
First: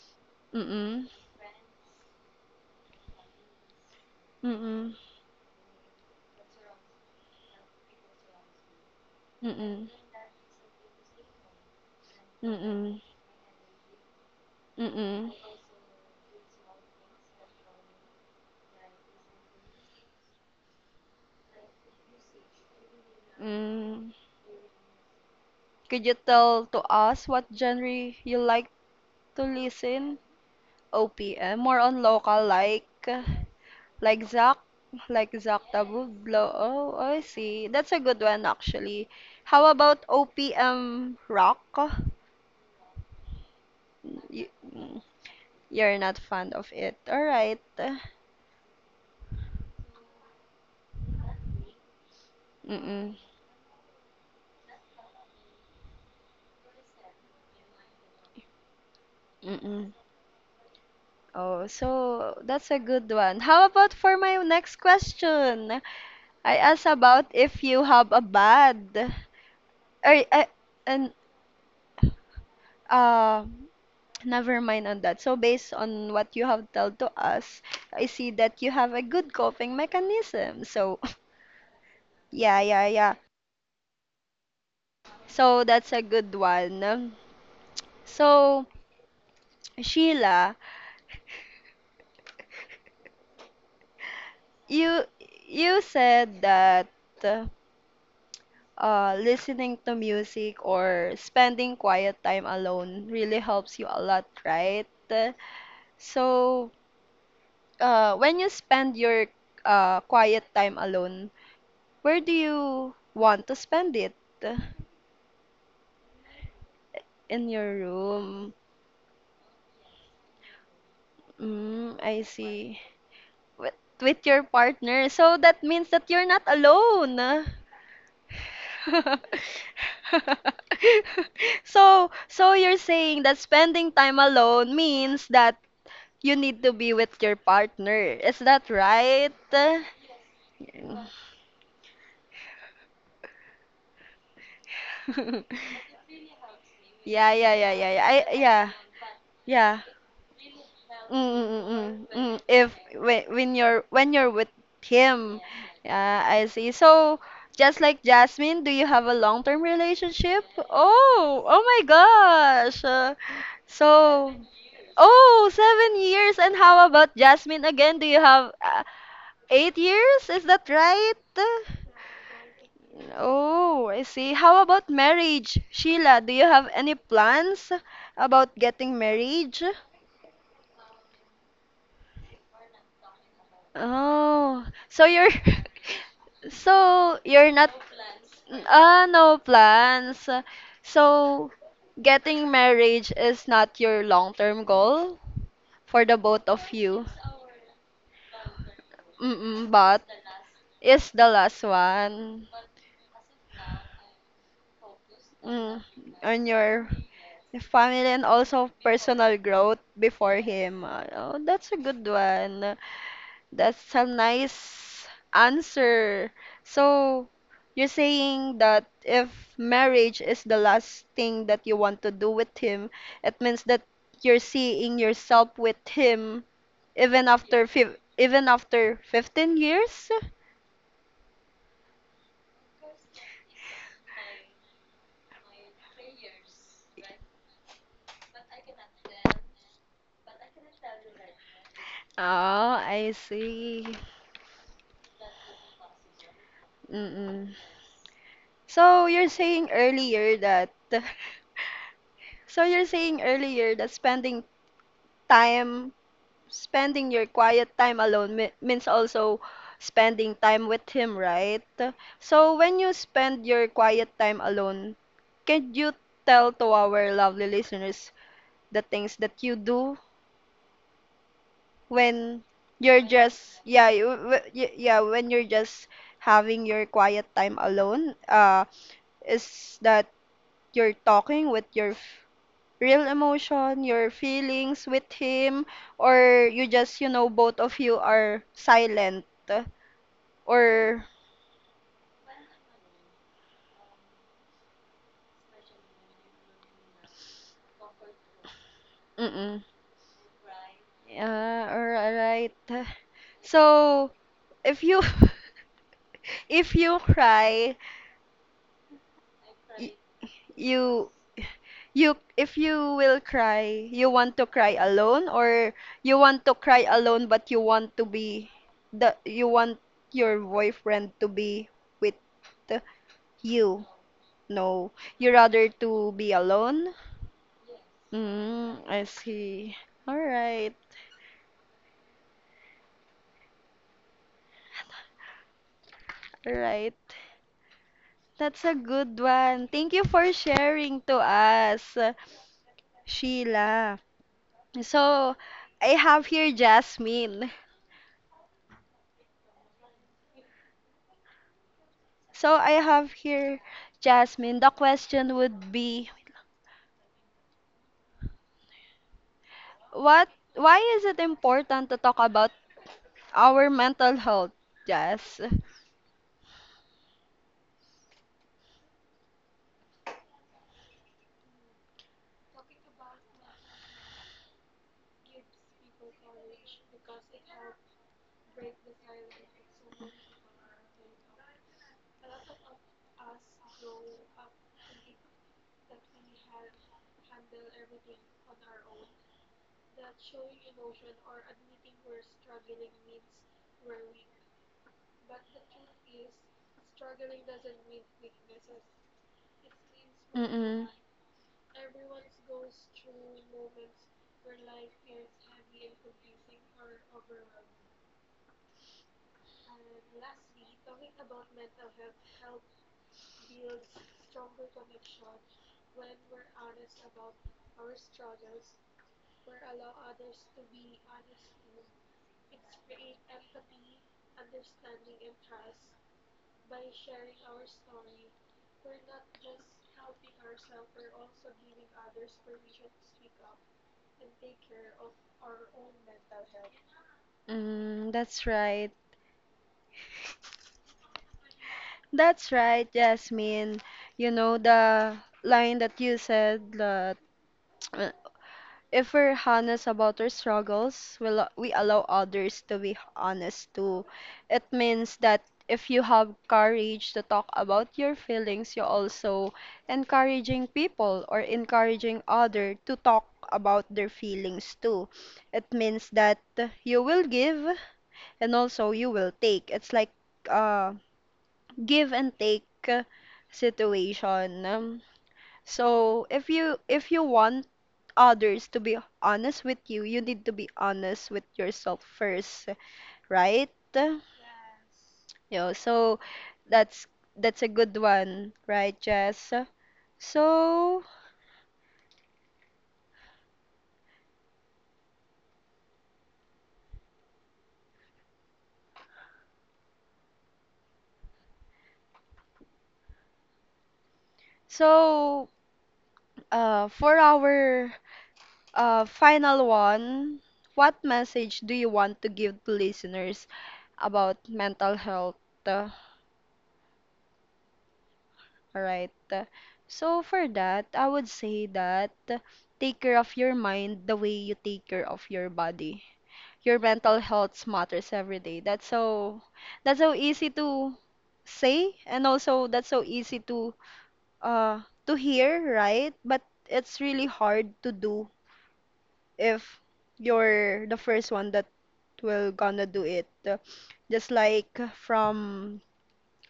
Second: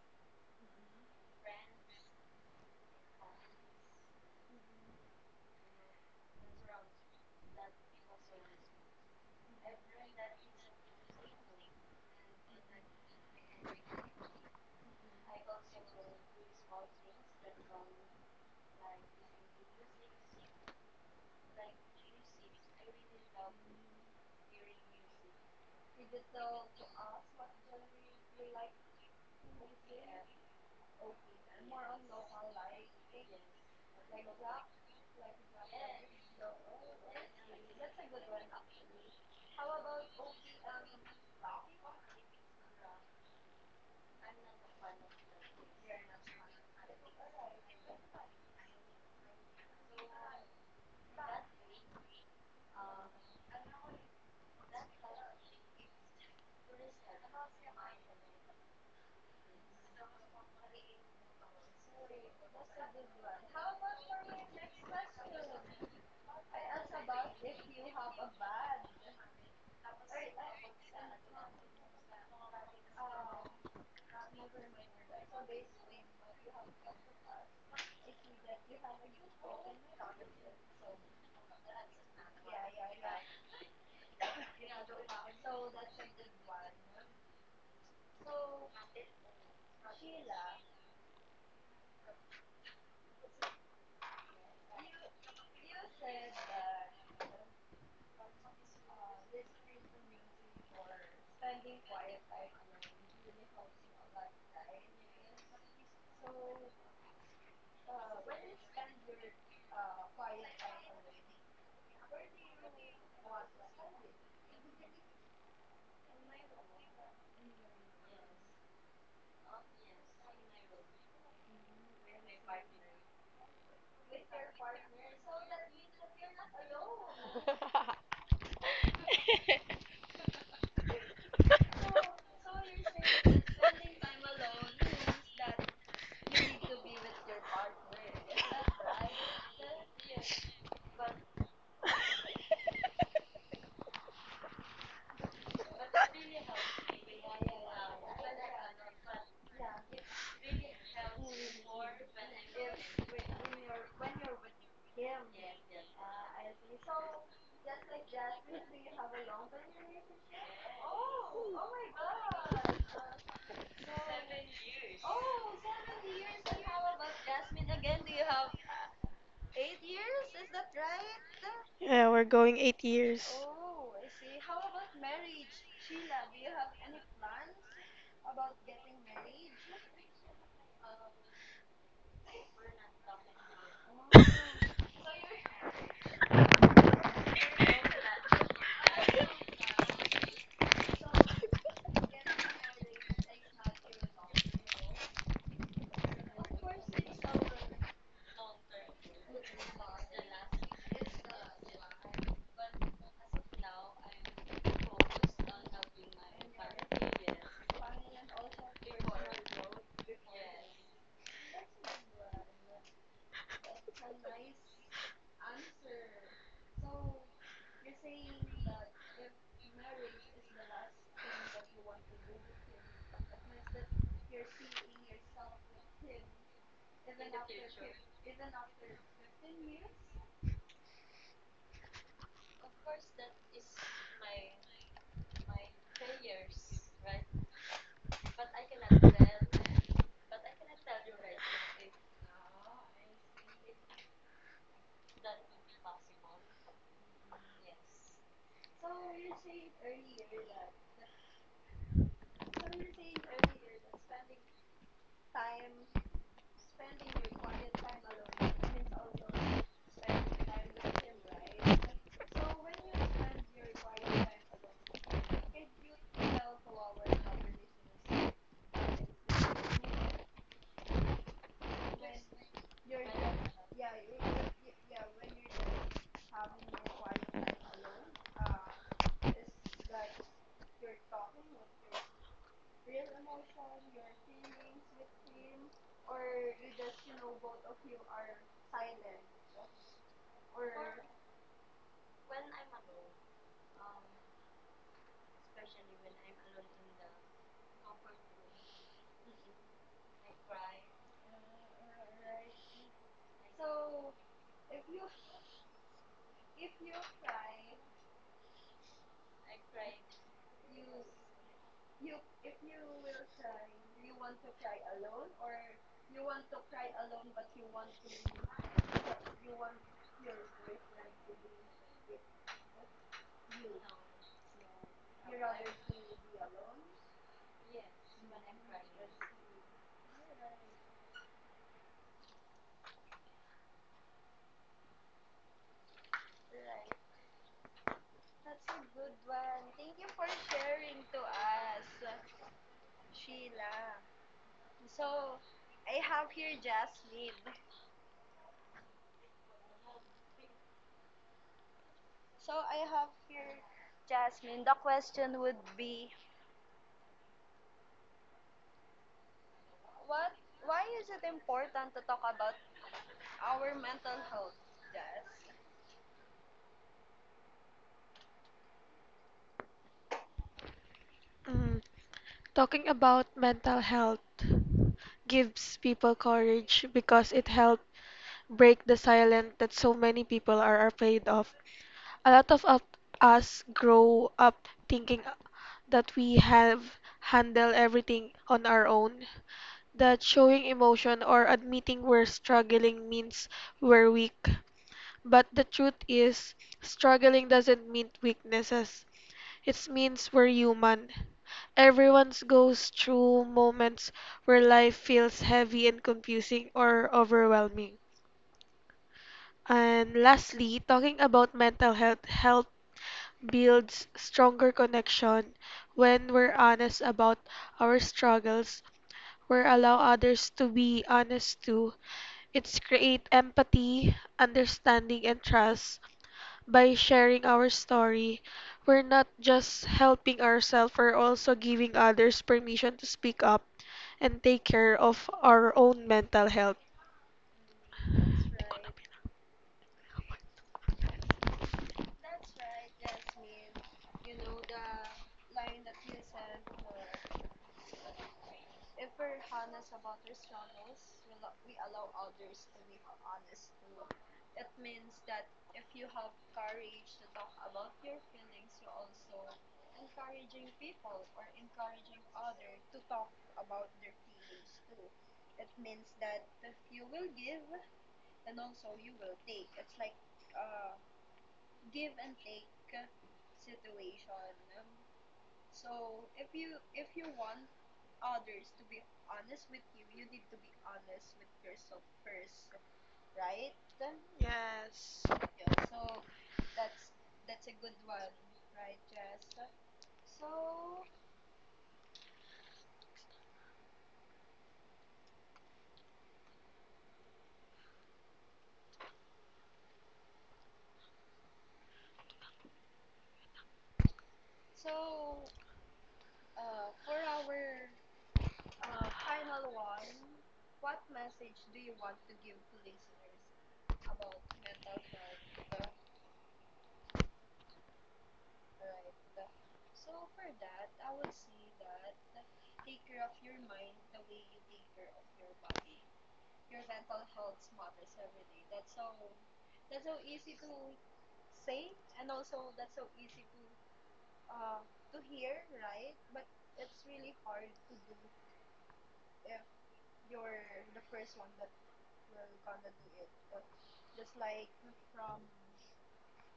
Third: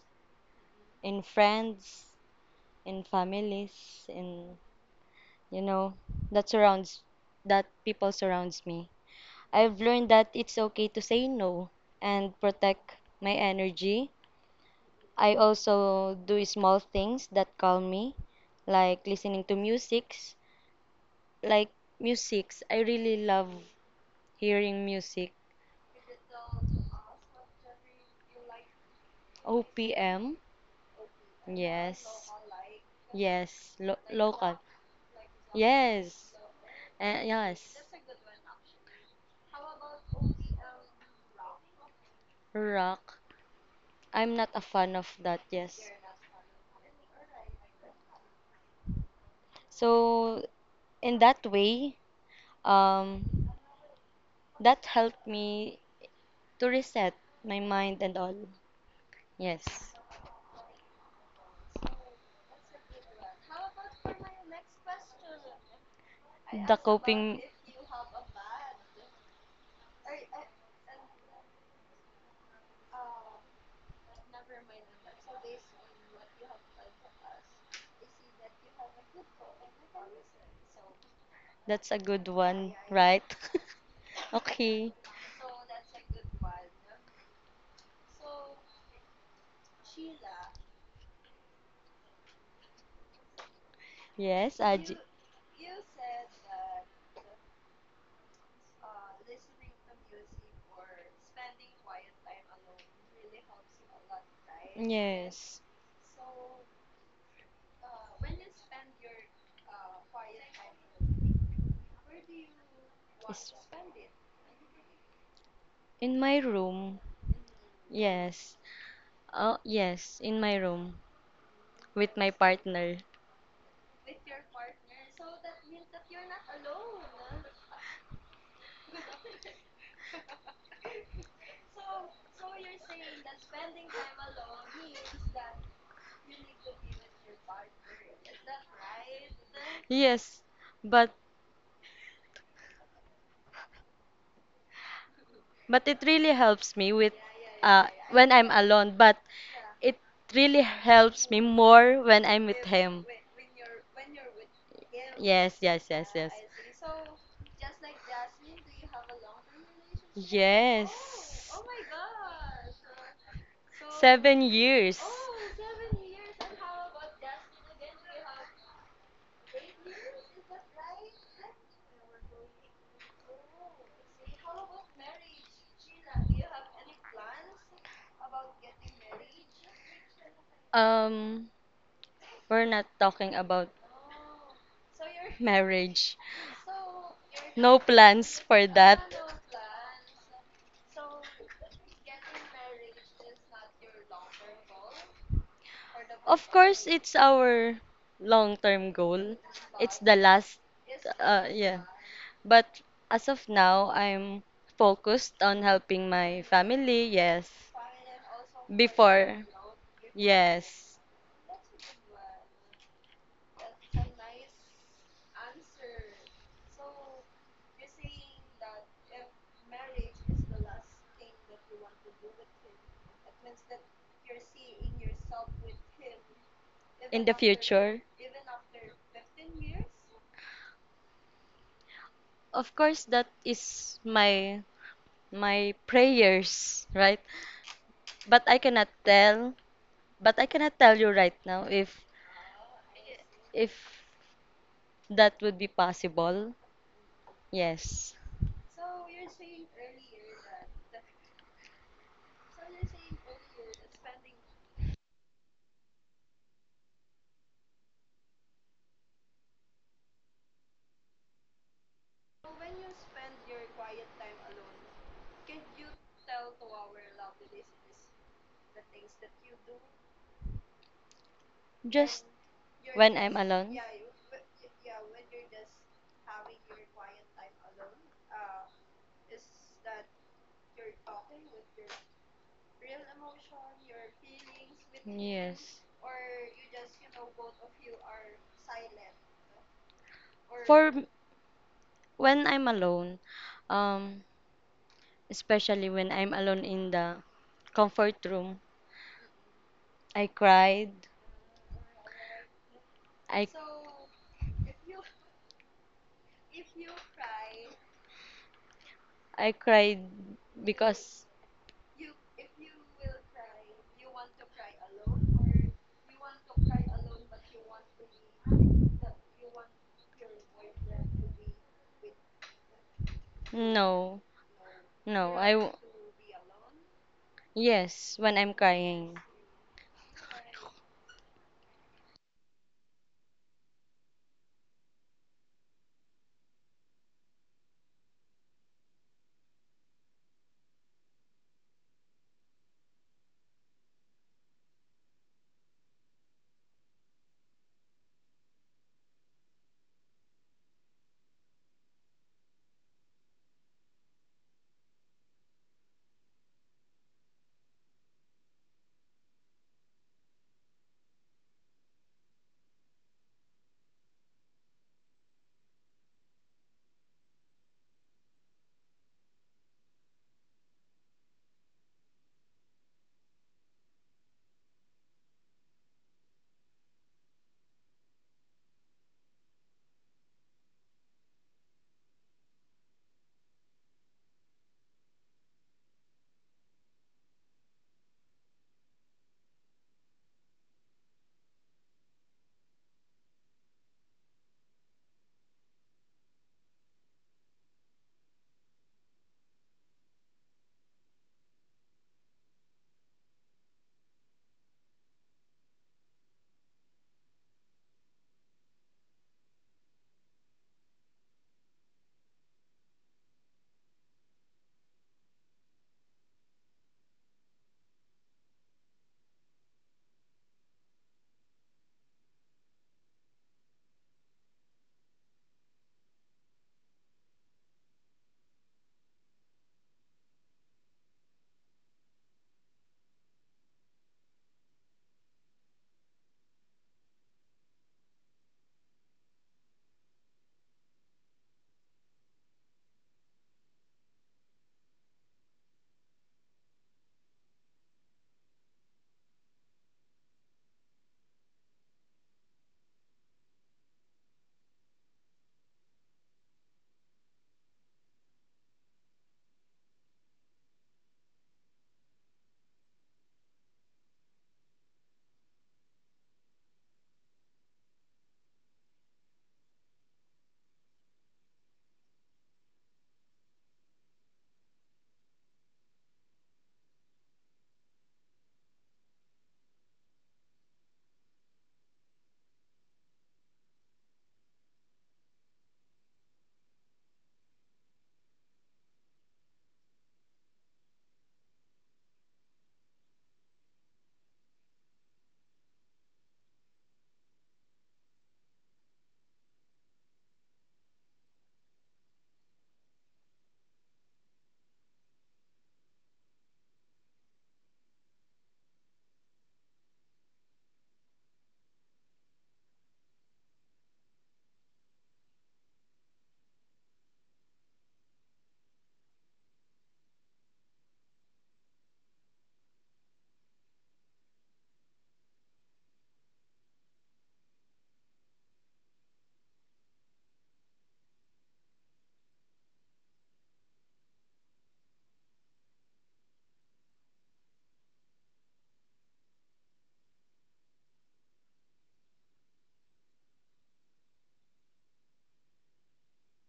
Mm-mm, in friends, in families, in, mm-mm, you know, that surrounds, that people surrounds me. I've mm-mm, learned that it's okay to say no and protect mm-mm. my energy. Mm-mm. I also do small things that calm me, like listening to musics. Like musics, I really love Mm. hearing music. Could you tell to us what genre you like to listen? OPM, OPM, more on yes, local, yes, like Zach, local, like Zach yes. Tabuglo. Oh, I Eh, see. yes, That's a good one actually. How about OPM rock? rock. I'm You, not a fan of that. Yes. you're not fond of it. All right. So in that way, Mm-mm. um, that helped me to reset my mind and all. Yes. Mm-mm. Oh, so that's a good one. How about for my next question? I The asked about coping, if you have a bad or and uh never mind on that. So based on what you have told to us, I see that you have a good coping mechanism. So that's a good yeah, one, yeah, yeah. right? Okay. So that's a good one. So Sheila, Yes, Aji. you you said that uh, listening to music or spending quiet time alone really helps you a lot, right? Yes. So, when you spend your quiet time alone, where do you want Is- to spend it? In my room. In your room. Yes. Oh, yes, in my room Mm, with I my see. partner. With, with your partner. So that means that you're not alone. So you're saying that spending time alone means that you need to be with your partner. Is that right? Yes. But but it really helps me with Yeah, yeah, yeah, yeah, yeah. I, when I'm yeah, alone. But yeah. it really Mm, helps me mm, mm, more mm, when mm. I'm with If him. when, when you're When you're with him, Yes, yes, yes, yeah, yes. I see. So, just like Jasmine, do you have a long-term relationship? Yes. Oh, oh my gosh. So, 7 years. oh, 7 years. And how about Jasmine again? Do you have 8 years? Is that right? Yeah, we're going 8 years. Oh, I see. How about marriage? Sheila, do you have any plans about getting married? Um, we're not talking about Oh, so you're marriage. so you're not No plans for that. ah no plans. So getting marriage is not your long-term goal for the both Of of course, you. it's our long-term goal. Mm-mm, It's but the last, is the last yeah. one But as of now, I'm focused on mm, helping my on your family, the yes. family and also personal Before, growth before him. yes. Oh, that's a good one. That's a nice answer. So, you're saying that if marriage is the last thing that you want to do with him, it means that you're seeing yourself with him In the future. even after 15 years? Of course, that is my my prayers, right? But I cannot tell, but I cannot tell you right now Oh, I see. if that would be possible. Mm-mm. Yes. So, you're saying earlier that so you're saying earlier that time, spending your quiet time alone me means also spending time with him, right? So when you spend your quiet time alone, can you tell to our lovely listeners the things that you do Just when you're when I'm just, alone? yeah, you- w- y- yeah, when you're just having your quiet time alone? Is that you're talking with your real emotion, your feelings with him, Yes. or you just, you know, both of you are silent For or m- when I'm alone, um, especially when I'm alone in the comfort room, mm-mm. I cried. Yeah, or alright. I So, if you if you cry, I y- cried you because you if you will cry, you want to cry alone or you want to cry alone but you want to be the you want your boyfriend to be with you. no, No, you no, I rather w- to be alone? yes, when I'm Mm, I crying. see. All right, all right. That's a good one. Thank you for sharing to us, Sheila. So, I have here Jasmine. So, I have here Jasmine. The question would be, what, why is it important to talk about our mental health, Jas? Mm. Talking about mental health gives people courage because it helps break the silence that so many people are afraid of. A lot of us grow up thinking that we have handled everything on our own, that showing emotion or admitting we're struggling means we're weak. But the truth is, struggling doesn't mean weaknesses. It means we're Mm-mm. human. Everyone's goes through moments where life feels heavy and confusing or overwhelming. And lastly, talking about mental health helps builds stronger connection. When we're honest about our struggles, we allow others to be honest too. It's create empathy, understanding and trust. By sharing our story, we're not just helping ourselves, we're also giving others permission to speak up and take care of our own mental health. Mm, that's right. That's right, Jasmine. You know, the line that you said that if we're honest about our struggles, we allow others to be honest too. It means that if you have courage to talk about your feelings, you also encouraging people or encouraging other to talk about their feelings too. It means that you will give and also you will take. It's like uh give and take situation. So if you want others to be honest with you, you need to be honest with yourself first, right? Yes, Yeah, so that's that's a good one, right, Jess? So so for our final one, what message do you want to give to listeners about mental health? All right. So for that, I would say that take care of your mind the way you take care of your body. Your mental health matters every day. That's so easy to say and also that's so easy to hear, right? But it's really hard to do if you're the first one that will gonna do it. Just like from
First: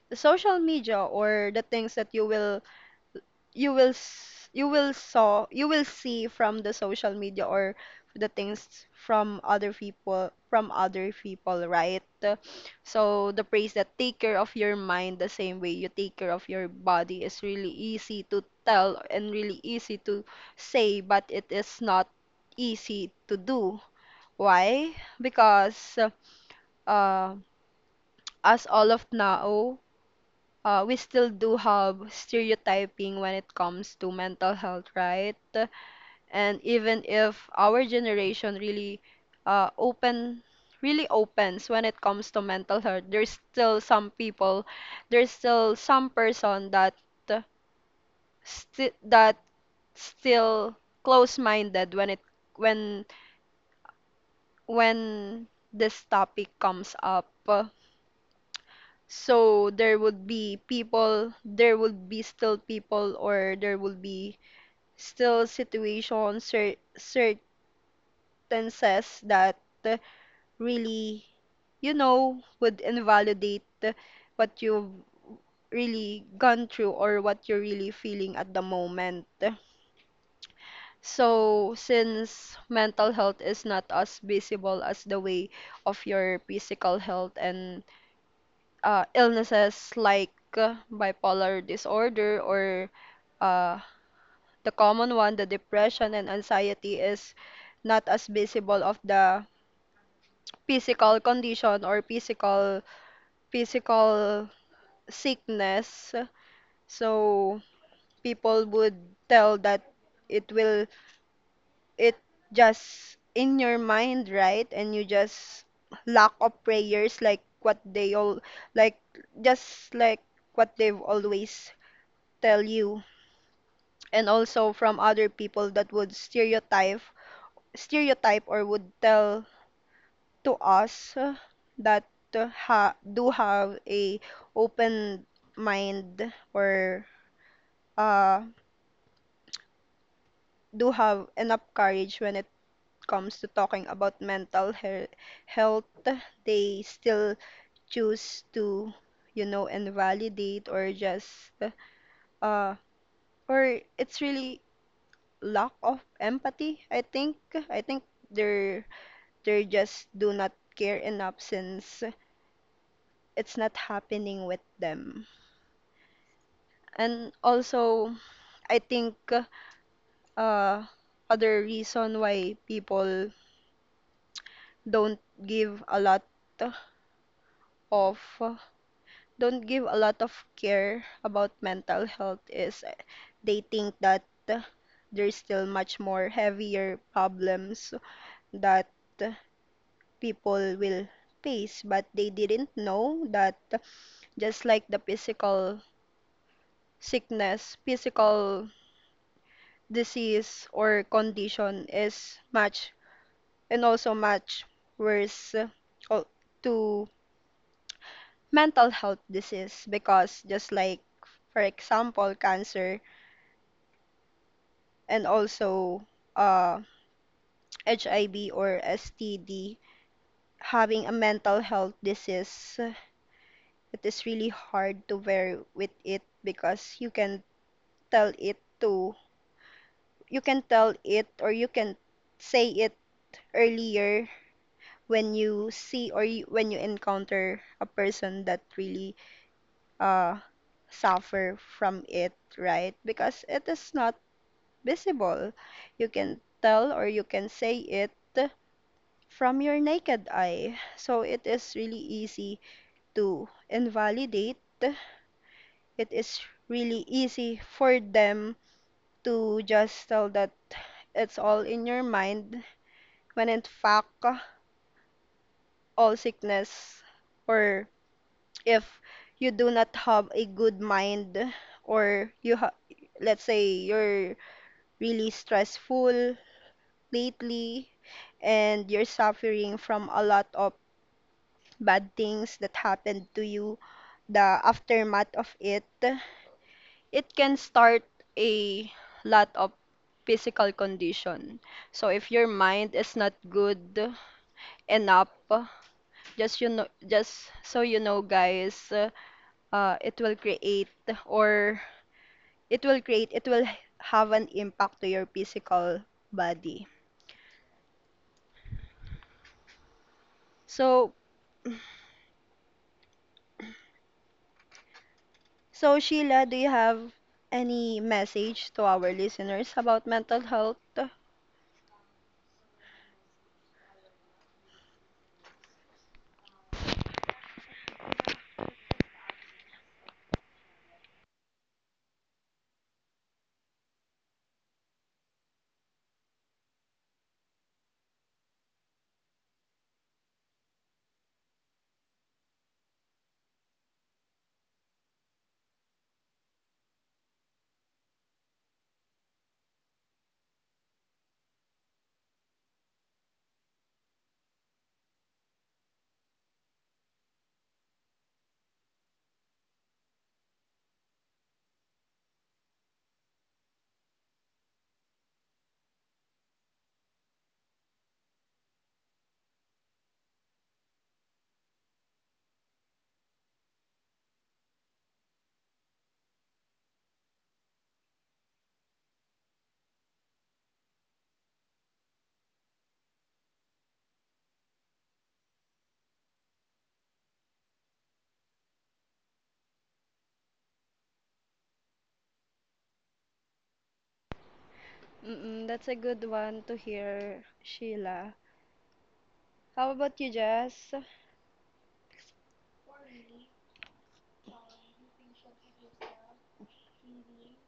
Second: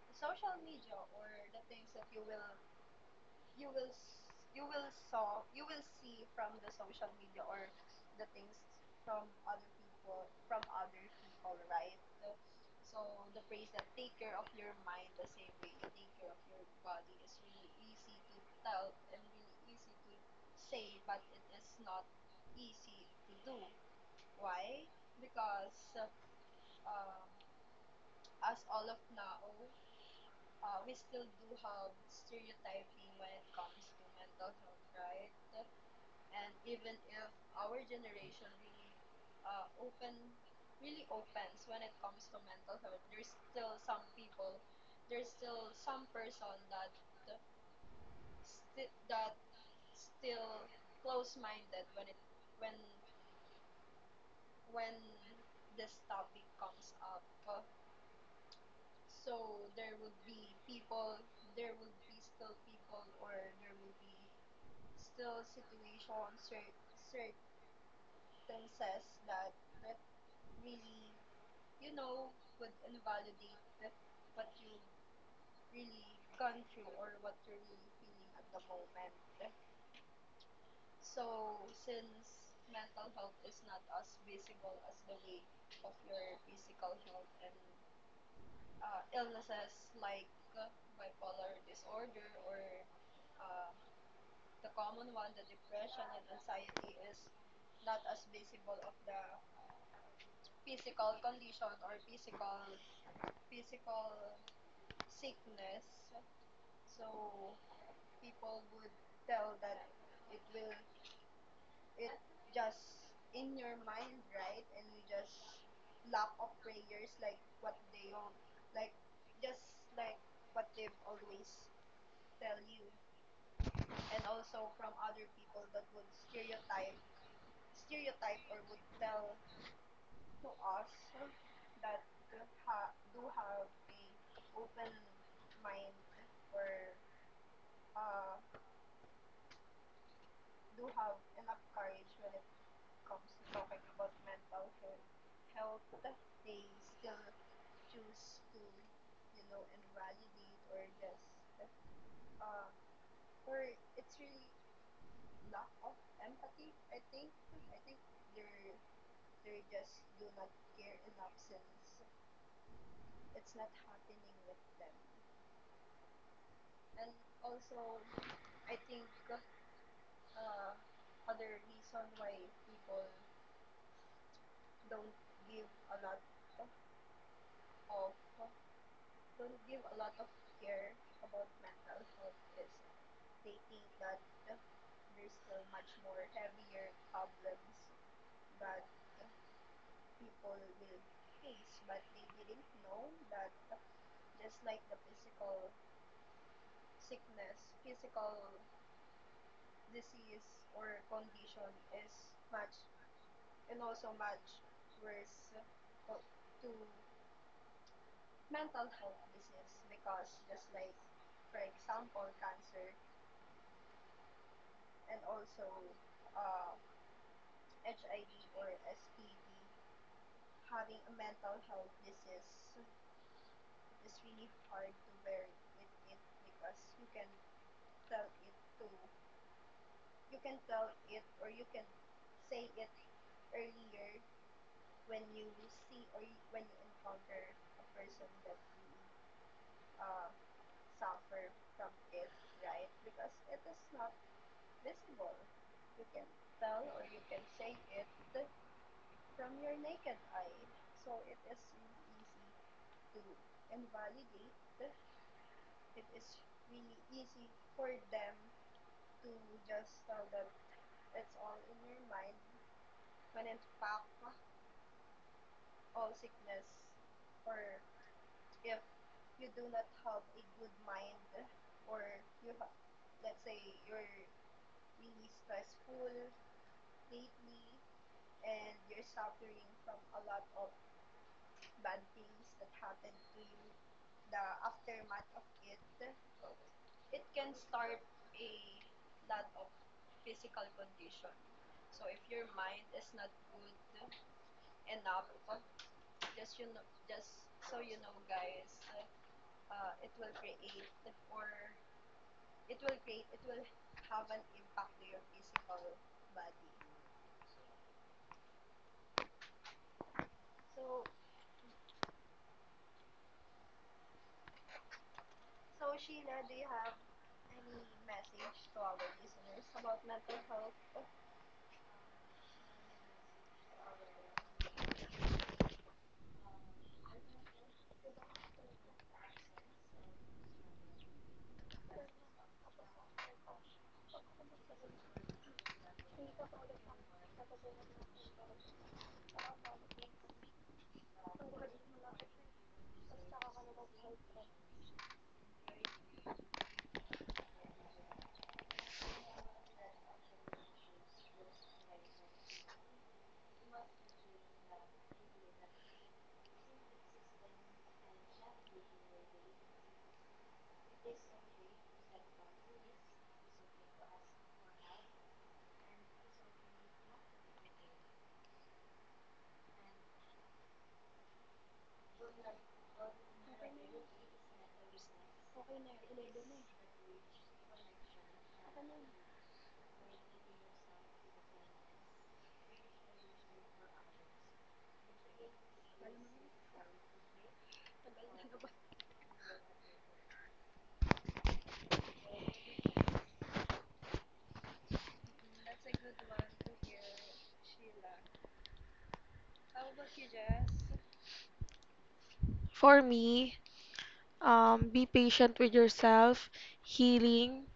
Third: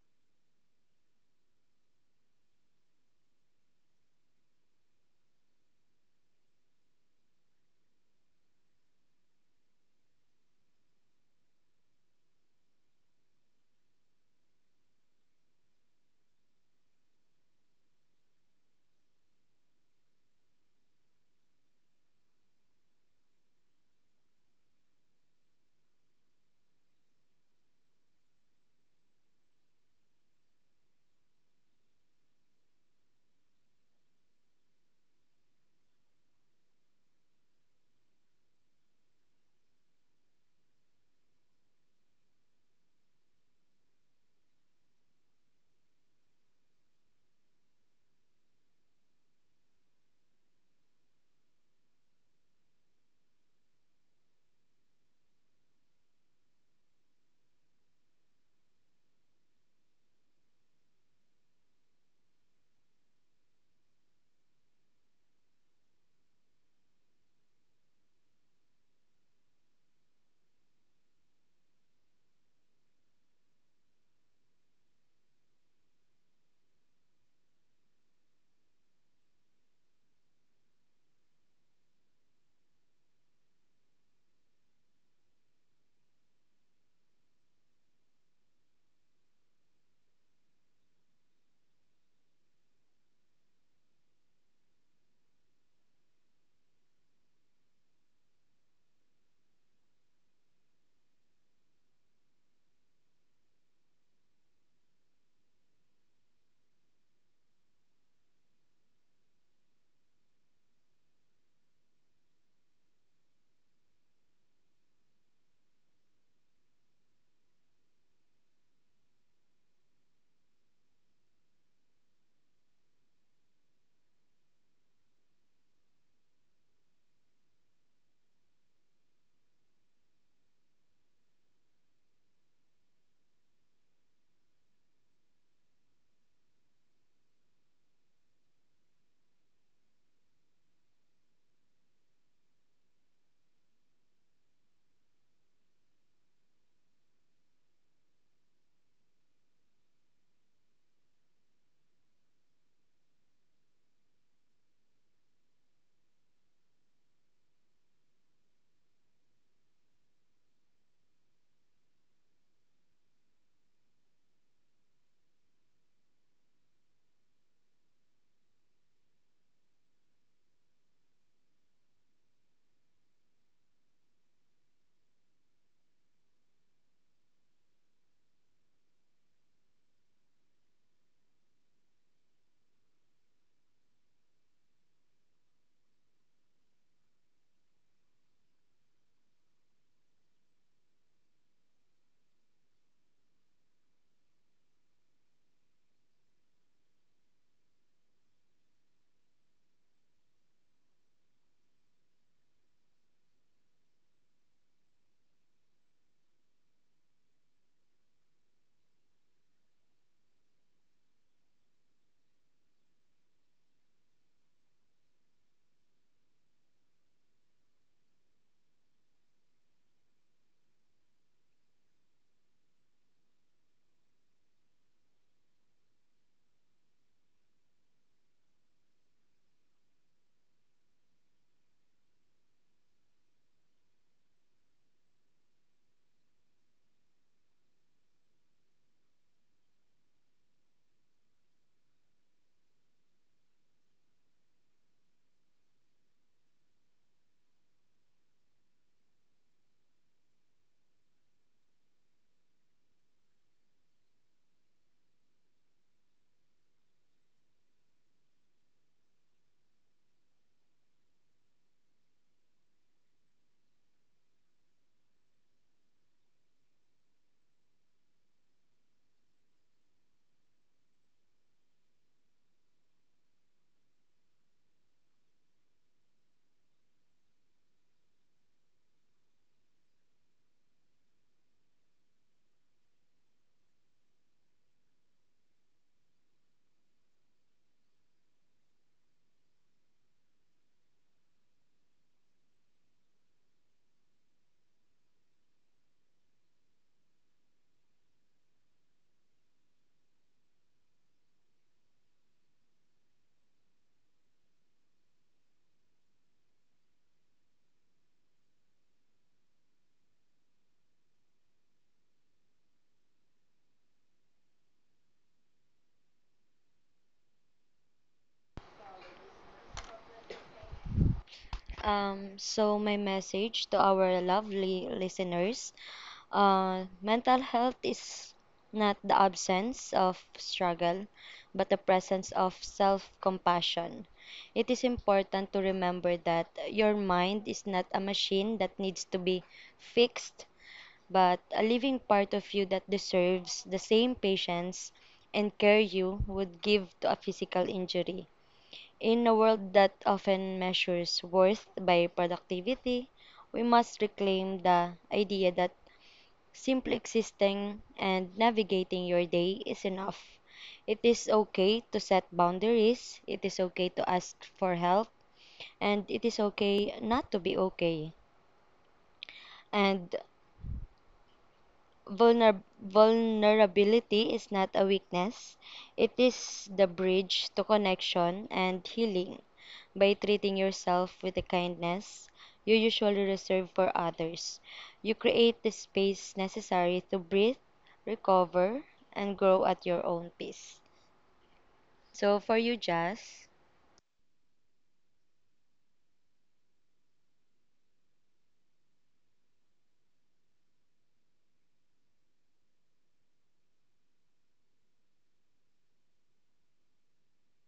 the social media or the things that you will s- you will saw you will see from the social media or the things from other people right, so the phrase that take care of your mind the same way you take care of your body is really easy to tell and really easy to say, but it is not easy to do, why? Because uh, as all of now, we still do have stereotyping when it comes to mental health, right? And even if our generation really open really opens when it comes to mental health, there's still some people, there's still some person that uh, sti that still close-minded when it when when this topic comes up. So there would be people, there would be still people, or there would be still situations cer circumstances that uh, really, you know, would invalidate what you've really gone through or what you're really feeling at the moment. So, since mental health is not as visible as the way of your physical health, and illnesses like bipolar disorder or uh, the common one, the depression and anxiety is not as visible of the physical condition or physical sickness, so people would tell that it will it just in your mind, right? And you just lack of prayers, like what they all, like just like what they've always tell you. And also from other people that would stereotype or would tell to us that ha do have a open mind or uh do have enough courage when it comes to talking about mental health, they still choose to, you know, invalidate or just, uh, or it's really lack of empathy, I think. I think they're they just do not care enough since it's not happening with them. And also, I think uh, other reason why people don't give a lot of don't give a lot of care about mental health is they think that uh, there's still much more heavier problems that uh, people will face, but they didn't know that just like the physical sickness physical disease or condition is much and also much worse, o- to mental health disease. Because just like for example cancer and also uh, HIV or STD, having a mental health disease, it is really hard to bear with it because you can tell it to, you can tell it or you can say it earlier when when you encounter a person that really uh, suffer from it, right? Because it is not visible. You can tell or you can say it from your naked eye. So it is really easy to invalidate. It is really easy for them to just tell that it's all in your mind, when in fact all sickness or if you do not have a good mind or you ha- let's say you're really stressful lately and you're suffering from a lot of bad things that happened to you, the aftermath of it, it can start a lot of physical condition. So if your mind is not good enough, just you know, just so you know, guys, it will create or it will have an impact to your physical body. So, so Sheila, do you have any message to our listeners about mental health? So, my message to our lovely listeners, mental health is not the absence of struggle, but the presence of self compassion. It is important to remember that your mind is not a machine that needs to be fixed, but a living part of you that deserves the same patience and care you would give to a physical injury. In a world that often measures worth by productivity, we must reclaim the idea that simply existing and navigating your day is enough. It is okay to set boundaries, it is okay to ask for help, and it is okay not to be okay. And vulnerability is not a weakness, it is the bridge to connection and healing. By treating yourself with the kindness you usually reserve for others, you create the space necessary to breathe, recover, and grow at your own pace. So, for you, Jazz, Mm-mm, that's a good one to hear, Sheila. How about you, Jess? for me, be patient with yourself. healing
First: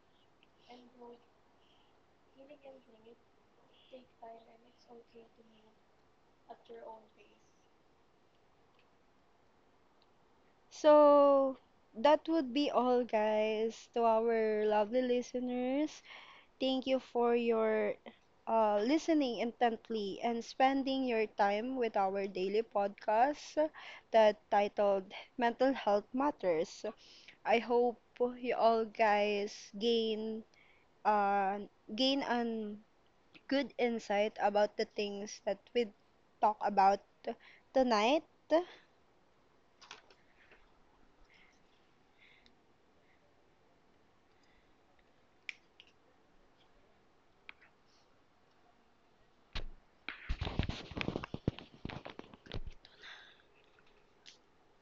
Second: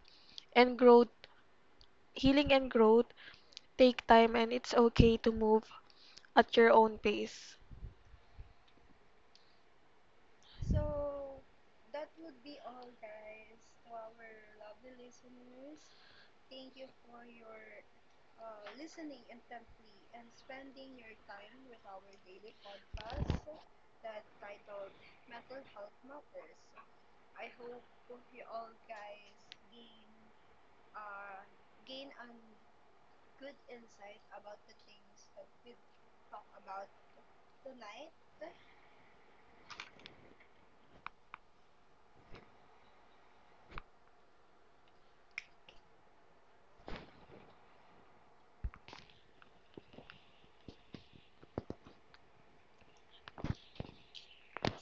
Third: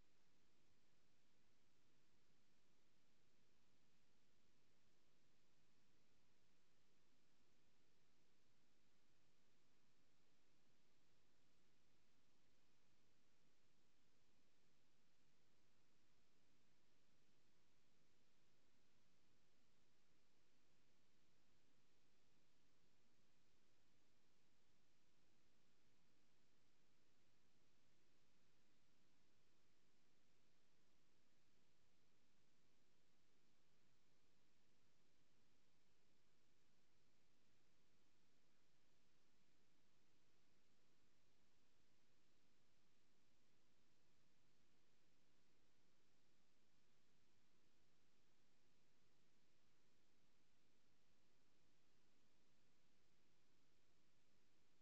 and growth, Healing and growth take time and it's okay to move at your own pace. So, that would be all, guys, to our lovely listeners. Thank you for your listening intently and spending your time with our daily podcast that titled Mental Health Matters. I hope you all guys gain uh, gain an good insight about the things that we talk about tonight.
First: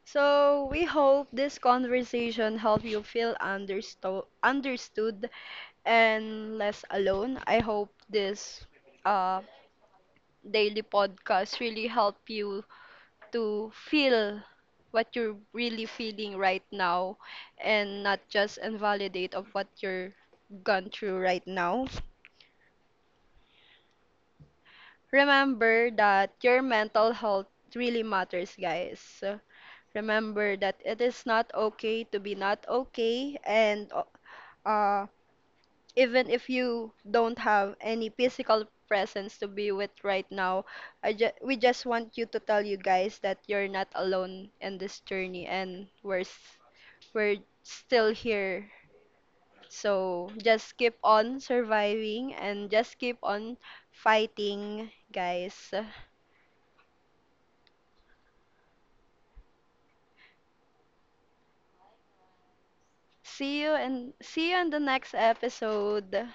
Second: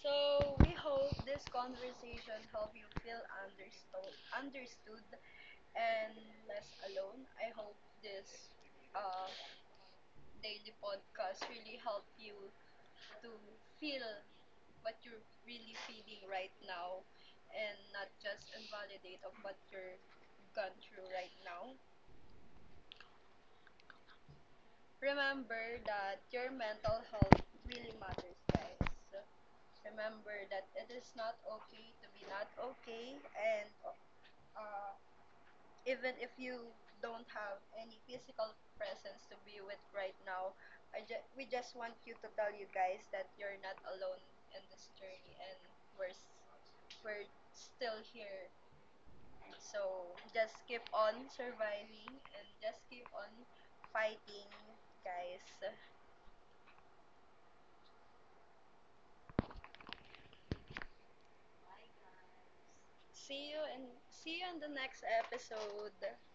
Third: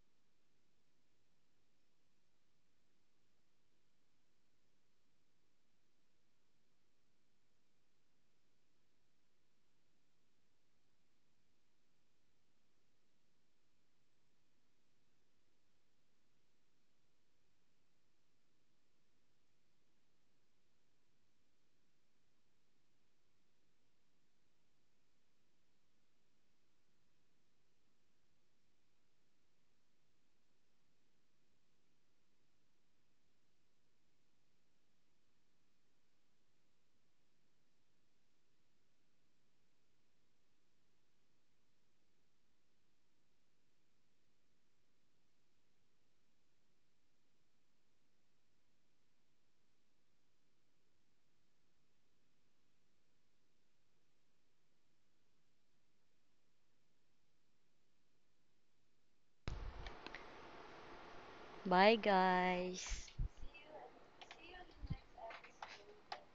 So, we hope this conversation helped you feel understood and less alone. I hope this uh, daily podcast really help you to feel what you're really feeling right now and not just invalidate of what you're gone through right now. Remember that your mental health really matters, guys. Remember that it is not okay to be not okay, and uh, even if you don't have any physical presence to be with right now, I ju we just want you to tell you guys that you're not alone in this journey, and we're still here. So just keep on surviving and just keep on fighting, guys. bye, guys. See you, and see you on the next episode.